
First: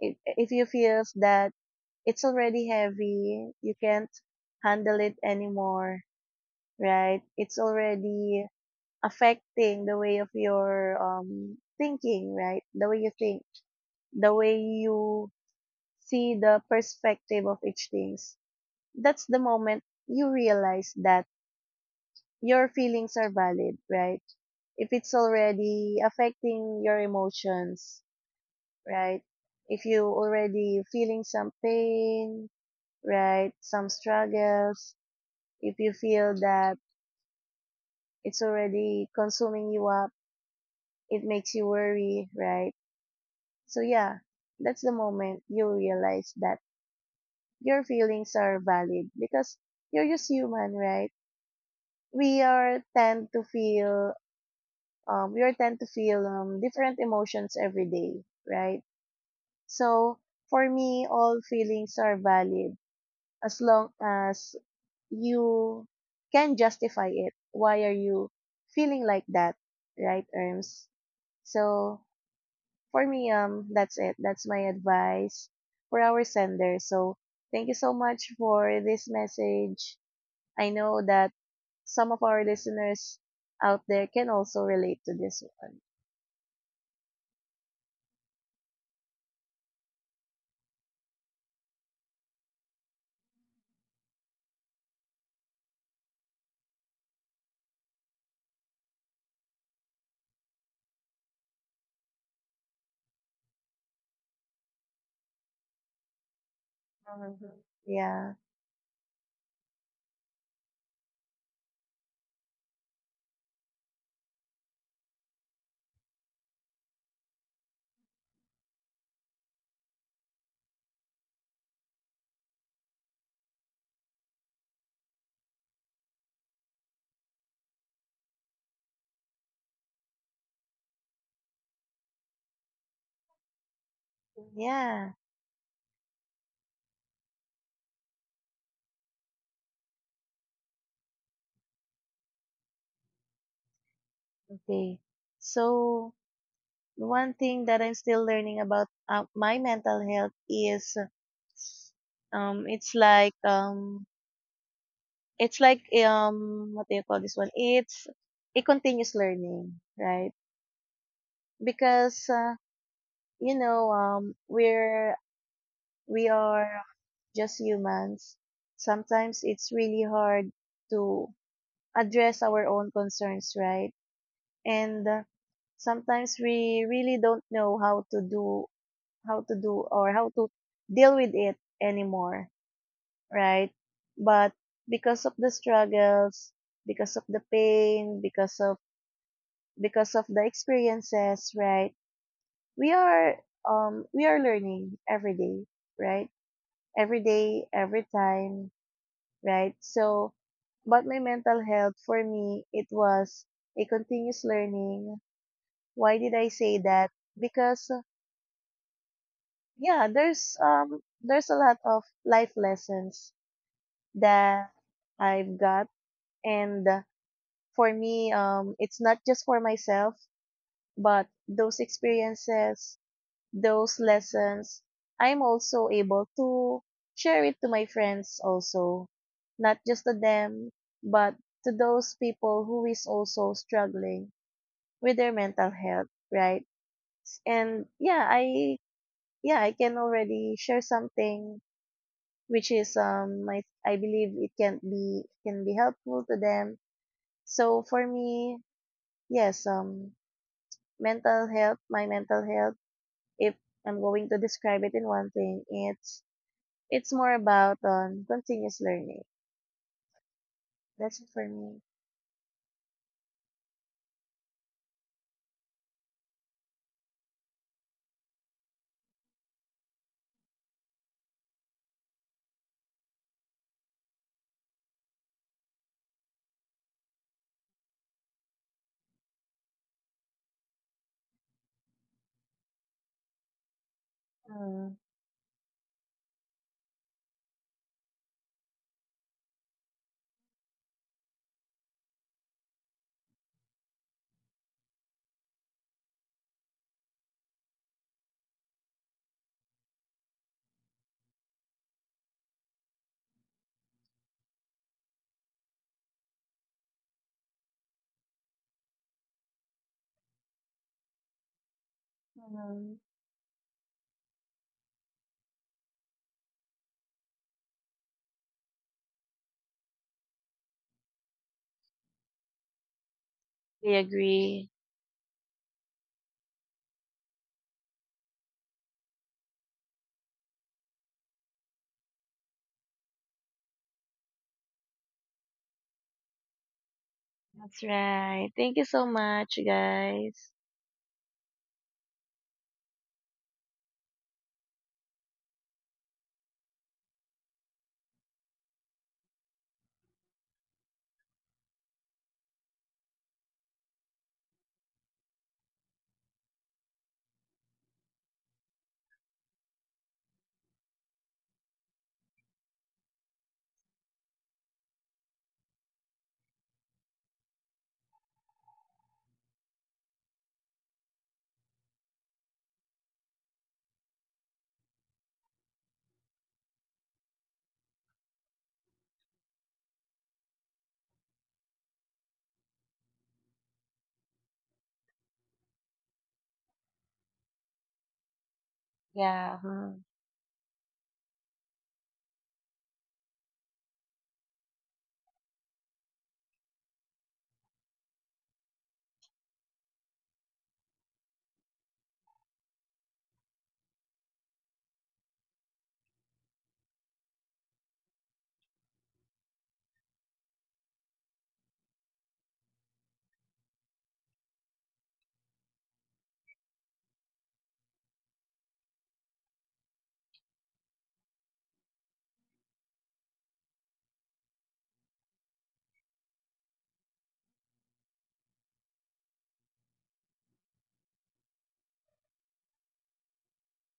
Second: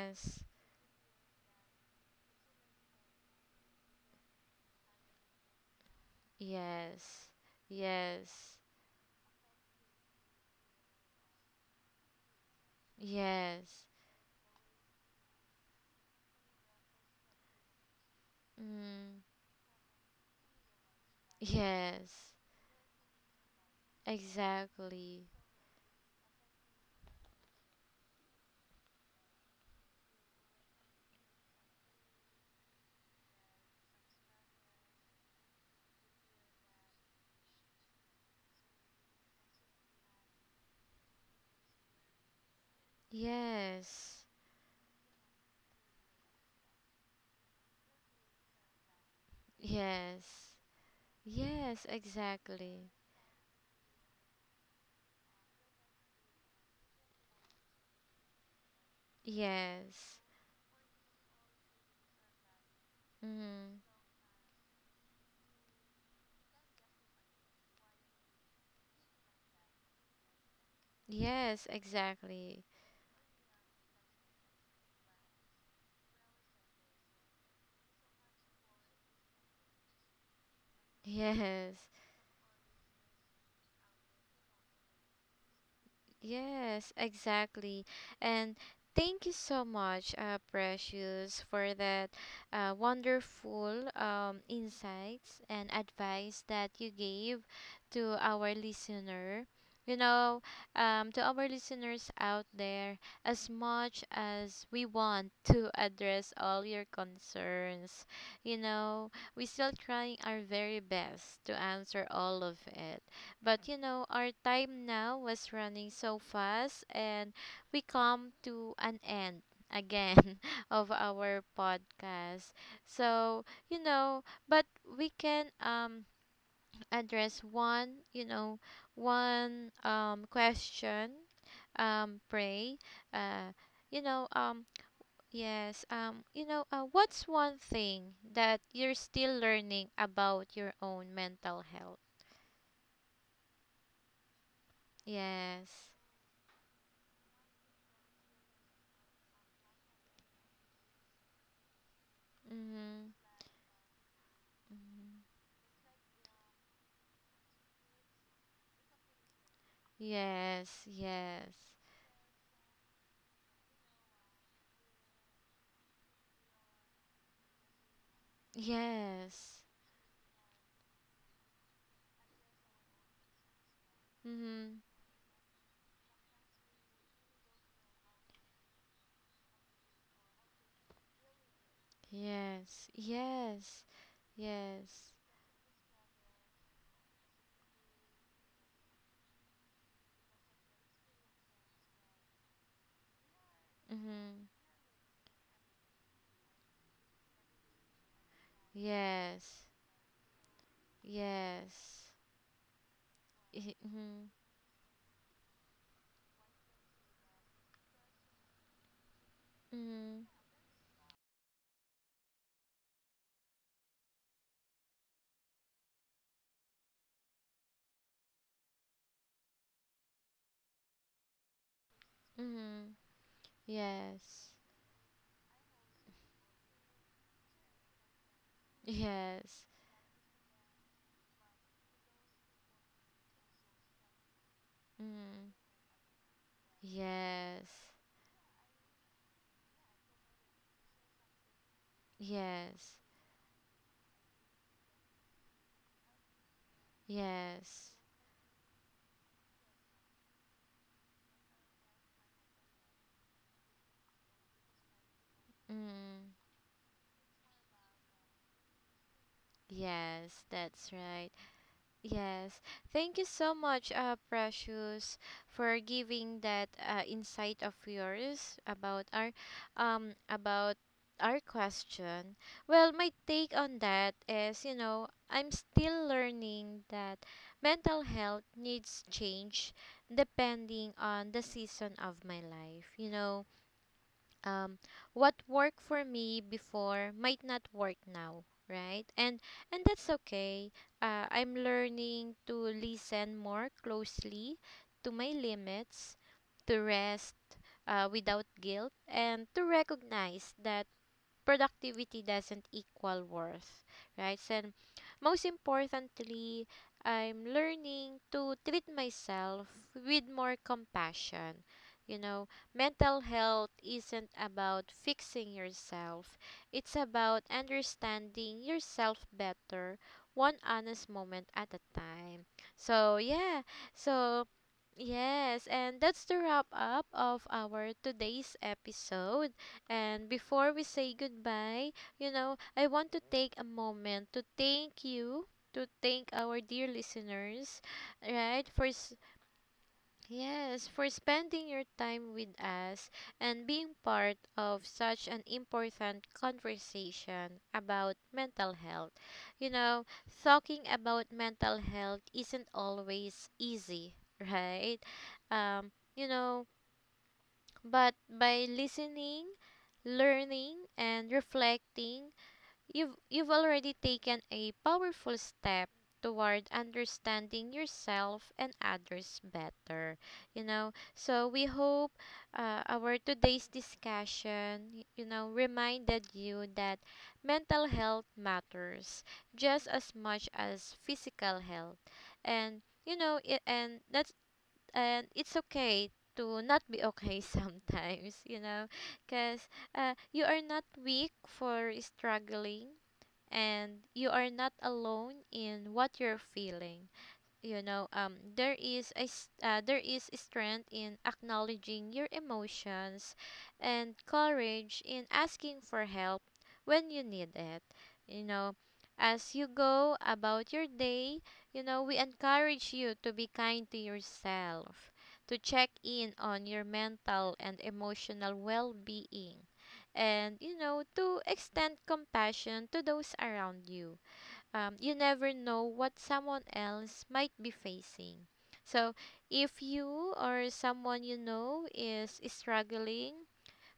Speaker 2: if, if you feels that it's already heavy, you can't handle it anymore, right?
Speaker 1: Yes.
Speaker 2: It's already
Speaker 1: Yes.
Speaker 2: affecting the way of your thinking, right? The way you think,
Speaker 1: Yes.
Speaker 2: the way you see the perspective of each thing,
Speaker 1: Mm.
Speaker 2: that's the moment you realize that
Speaker 1: Yes.
Speaker 2: your feelings are valid, right? If it's
Speaker 1: Exactly.
Speaker 2: already affecting your emotions, right? If you already feeling some pain, right? Some struggles, if you feel that it's already consuming you up, it makes you worry, right? So yeah,
Speaker 1: Yes.
Speaker 2: that's the moment you realize that your feelings are valid because you're just
Speaker 1: Yes.
Speaker 2: human, right?
Speaker 1: Yes,
Speaker 2: We are
Speaker 1: exactly.
Speaker 2: tend to feel we are tend to feel different emotions every day, right? So
Speaker 1: Yes.
Speaker 2: for me, all feelings are valid as
Speaker 1: Mm.
Speaker 2: long as you can justify it. Why are you feeling like that, right, Erms?
Speaker 1: Yes,
Speaker 2: So
Speaker 1: exactly.
Speaker 2: for me, that's it. That's my advice for our sender. So thank you so much for this message. I know
Speaker 1: [laughs]
Speaker 2: that
Speaker 1: Yes.
Speaker 2: some of our listeners out there can also relate to this one.
Speaker 1: Yes, exactly. And thank you so much, Precious, for that wonderful insights and advice that you gave to our listener. You know, to our listeners out there, as much as we want to address all your
Speaker 2: Mhm.
Speaker 1: concerns,
Speaker 2: Yeah.
Speaker 1: you know, we still trying our very best to answer all of it. But you know, our time now was running so fast, and we come to an end again [laughs] of our podcast. So, you know, but we can address one, you know, one question, pray, uh you know,
Speaker 2: Yeah,
Speaker 1: yes, you know, what's one thing that you're still learning about your own mental health?
Speaker 2: okay.
Speaker 1: Yes.
Speaker 2: So one thing that I'm still learning about my mental health is um it's
Speaker 1: Mhm.
Speaker 2: like um
Speaker 1: Mhm.
Speaker 2: it's like what do you call this one? It's a continuous learning, right?
Speaker 1: Yes, yes,
Speaker 2: Because you know we are just humans. Sometimes
Speaker 1: yes.
Speaker 2: it's really hard to address our own concerns, right?
Speaker 1: Mhm.
Speaker 2: And sometimes we really don't know how to do, how to do or how to deal with it anymore,
Speaker 1: Yes,
Speaker 2: right?
Speaker 1: yes,
Speaker 2: But
Speaker 1: yes.
Speaker 2: because of the struggles, because of the pain, because of the experiences, right? We are we
Speaker 1: Mhm.
Speaker 2: are learning every day, right? Every day, every time,
Speaker 1: Yes,
Speaker 2: right? So but my mental
Speaker 1: yes.
Speaker 2: health, for me, it was a
Speaker 1: Mhm.
Speaker 2: continuous learning. Why did I say that? Because yeah,
Speaker 1: Mhm.
Speaker 2: there's a lot of life lessons that I've got, and for me it's not just for myself, but those
Speaker 1: Mhm.
Speaker 2: experiences, those
Speaker 1: Yes,
Speaker 2: lessons, I'm also able to share it to my friends also,
Speaker 1: yes.
Speaker 2: not just to them, but to those people who is also struggling with their
Speaker 1: Mhm.
Speaker 2: mental health, right?
Speaker 1: Yes,
Speaker 2: And yeah, I can already share something which
Speaker 1: yes,
Speaker 2: is my, I believe it can be helpful to them. So
Speaker 1: yes.
Speaker 2: for me, yes, mental health, my mental health, if I'm going to describe it in one thing, it's
Speaker 1: Mhm.
Speaker 2: it's more about continuous learning.
Speaker 1: Yes, that's
Speaker 2: That's
Speaker 1: right.
Speaker 2: it for me.
Speaker 1: Yes. Thank you so much, Precious, for giving that insight of yours about our question. Well, my take on that is, you know, I'm still learning that mental health needs change depending on the season of my life. You know, um,
Speaker 2: Mm,
Speaker 1: what worked for me before might not work now, right? And that's okay. I'm learning to listen more closely to my limits, to rest without guilt, and to recognize that productivity doesn't equal worth, right? And most importantly, I'm learning to treat myself with more compassion. You know,
Speaker 2: mm,
Speaker 1: mental health isn't about fixing yourself. It's about understanding yourself better, one honest moment at a time. So, yeah.
Speaker 2: we
Speaker 1: So,
Speaker 2: agree.
Speaker 1: yes, and that's the wrap up of our today's episode. And before we say goodbye, you know, I want to take a moment to thank you, to thank our dear listeners,
Speaker 2: That's right.
Speaker 1: right,
Speaker 2: Thank you
Speaker 1: for,
Speaker 2: so much, guys.
Speaker 1: yes, for spending your time with us and being part of such an important conversation about mental health. You know, talking about mental health isn't always easy, [laughs] right? You know, but by listening, learning, and reflecting, you've already taken a powerful step toward understanding yourself and others better, you know. So we hope our today's discussion you know reminded you that mental health matters just as much as physical health, and you know it, and it's okay to not be okay [laughs] sometimes, you know,
Speaker 2: Yeah.
Speaker 1: because
Speaker 2: Mm.
Speaker 1: you are not weak for struggling, and you are not alone in what you're feeling, you know. There is there is strength in acknowledging your emotions and courage in asking for help when you need it, you know. As you go about your day, you know, we encourage you to be kind to yourself, to check in on your mental and emotional well-being, and you know, to extend compassion to those around you. You never know what someone else might be facing. So, if you or someone you know is struggling,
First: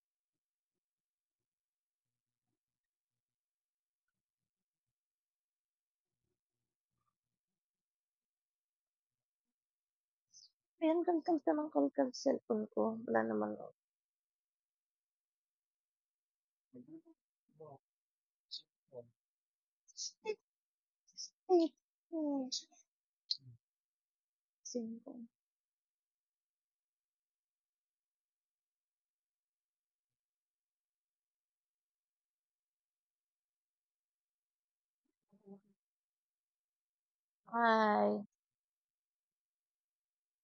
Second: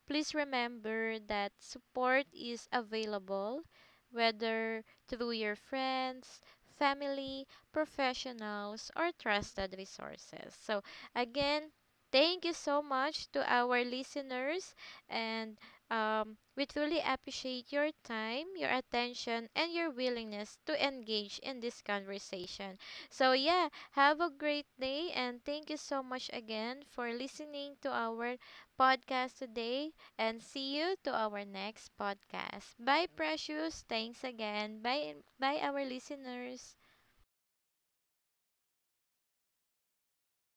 Speaker 1: please remember that support is available, whether through your friends, family, professionals, or trusted resources. So,
Speaker 2: Ayan, kamkam naman,
Speaker 1: again,
Speaker 2: kamkam
Speaker 1: thank you
Speaker 2: cellphone
Speaker 1: so
Speaker 2: ko. Wala
Speaker 1: much to
Speaker 2: naman.
Speaker 1: our listeners, and we truly appreciate your time, your attention, and your willingness to engage in
Speaker 2: 你
Speaker 1: this
Speaker 2: 你
Speaker 1: conversation. So, yeah, have a great
Speaker 2: 进
Speaker 1: day,
Speaker 2: 攻，
Speaker 1: and thank you so much again for listening to our podcast today and see you to our next podcast. Bye, Precious. Thanks again. Bye, bye, our listeners.
Speaker 2: 哎，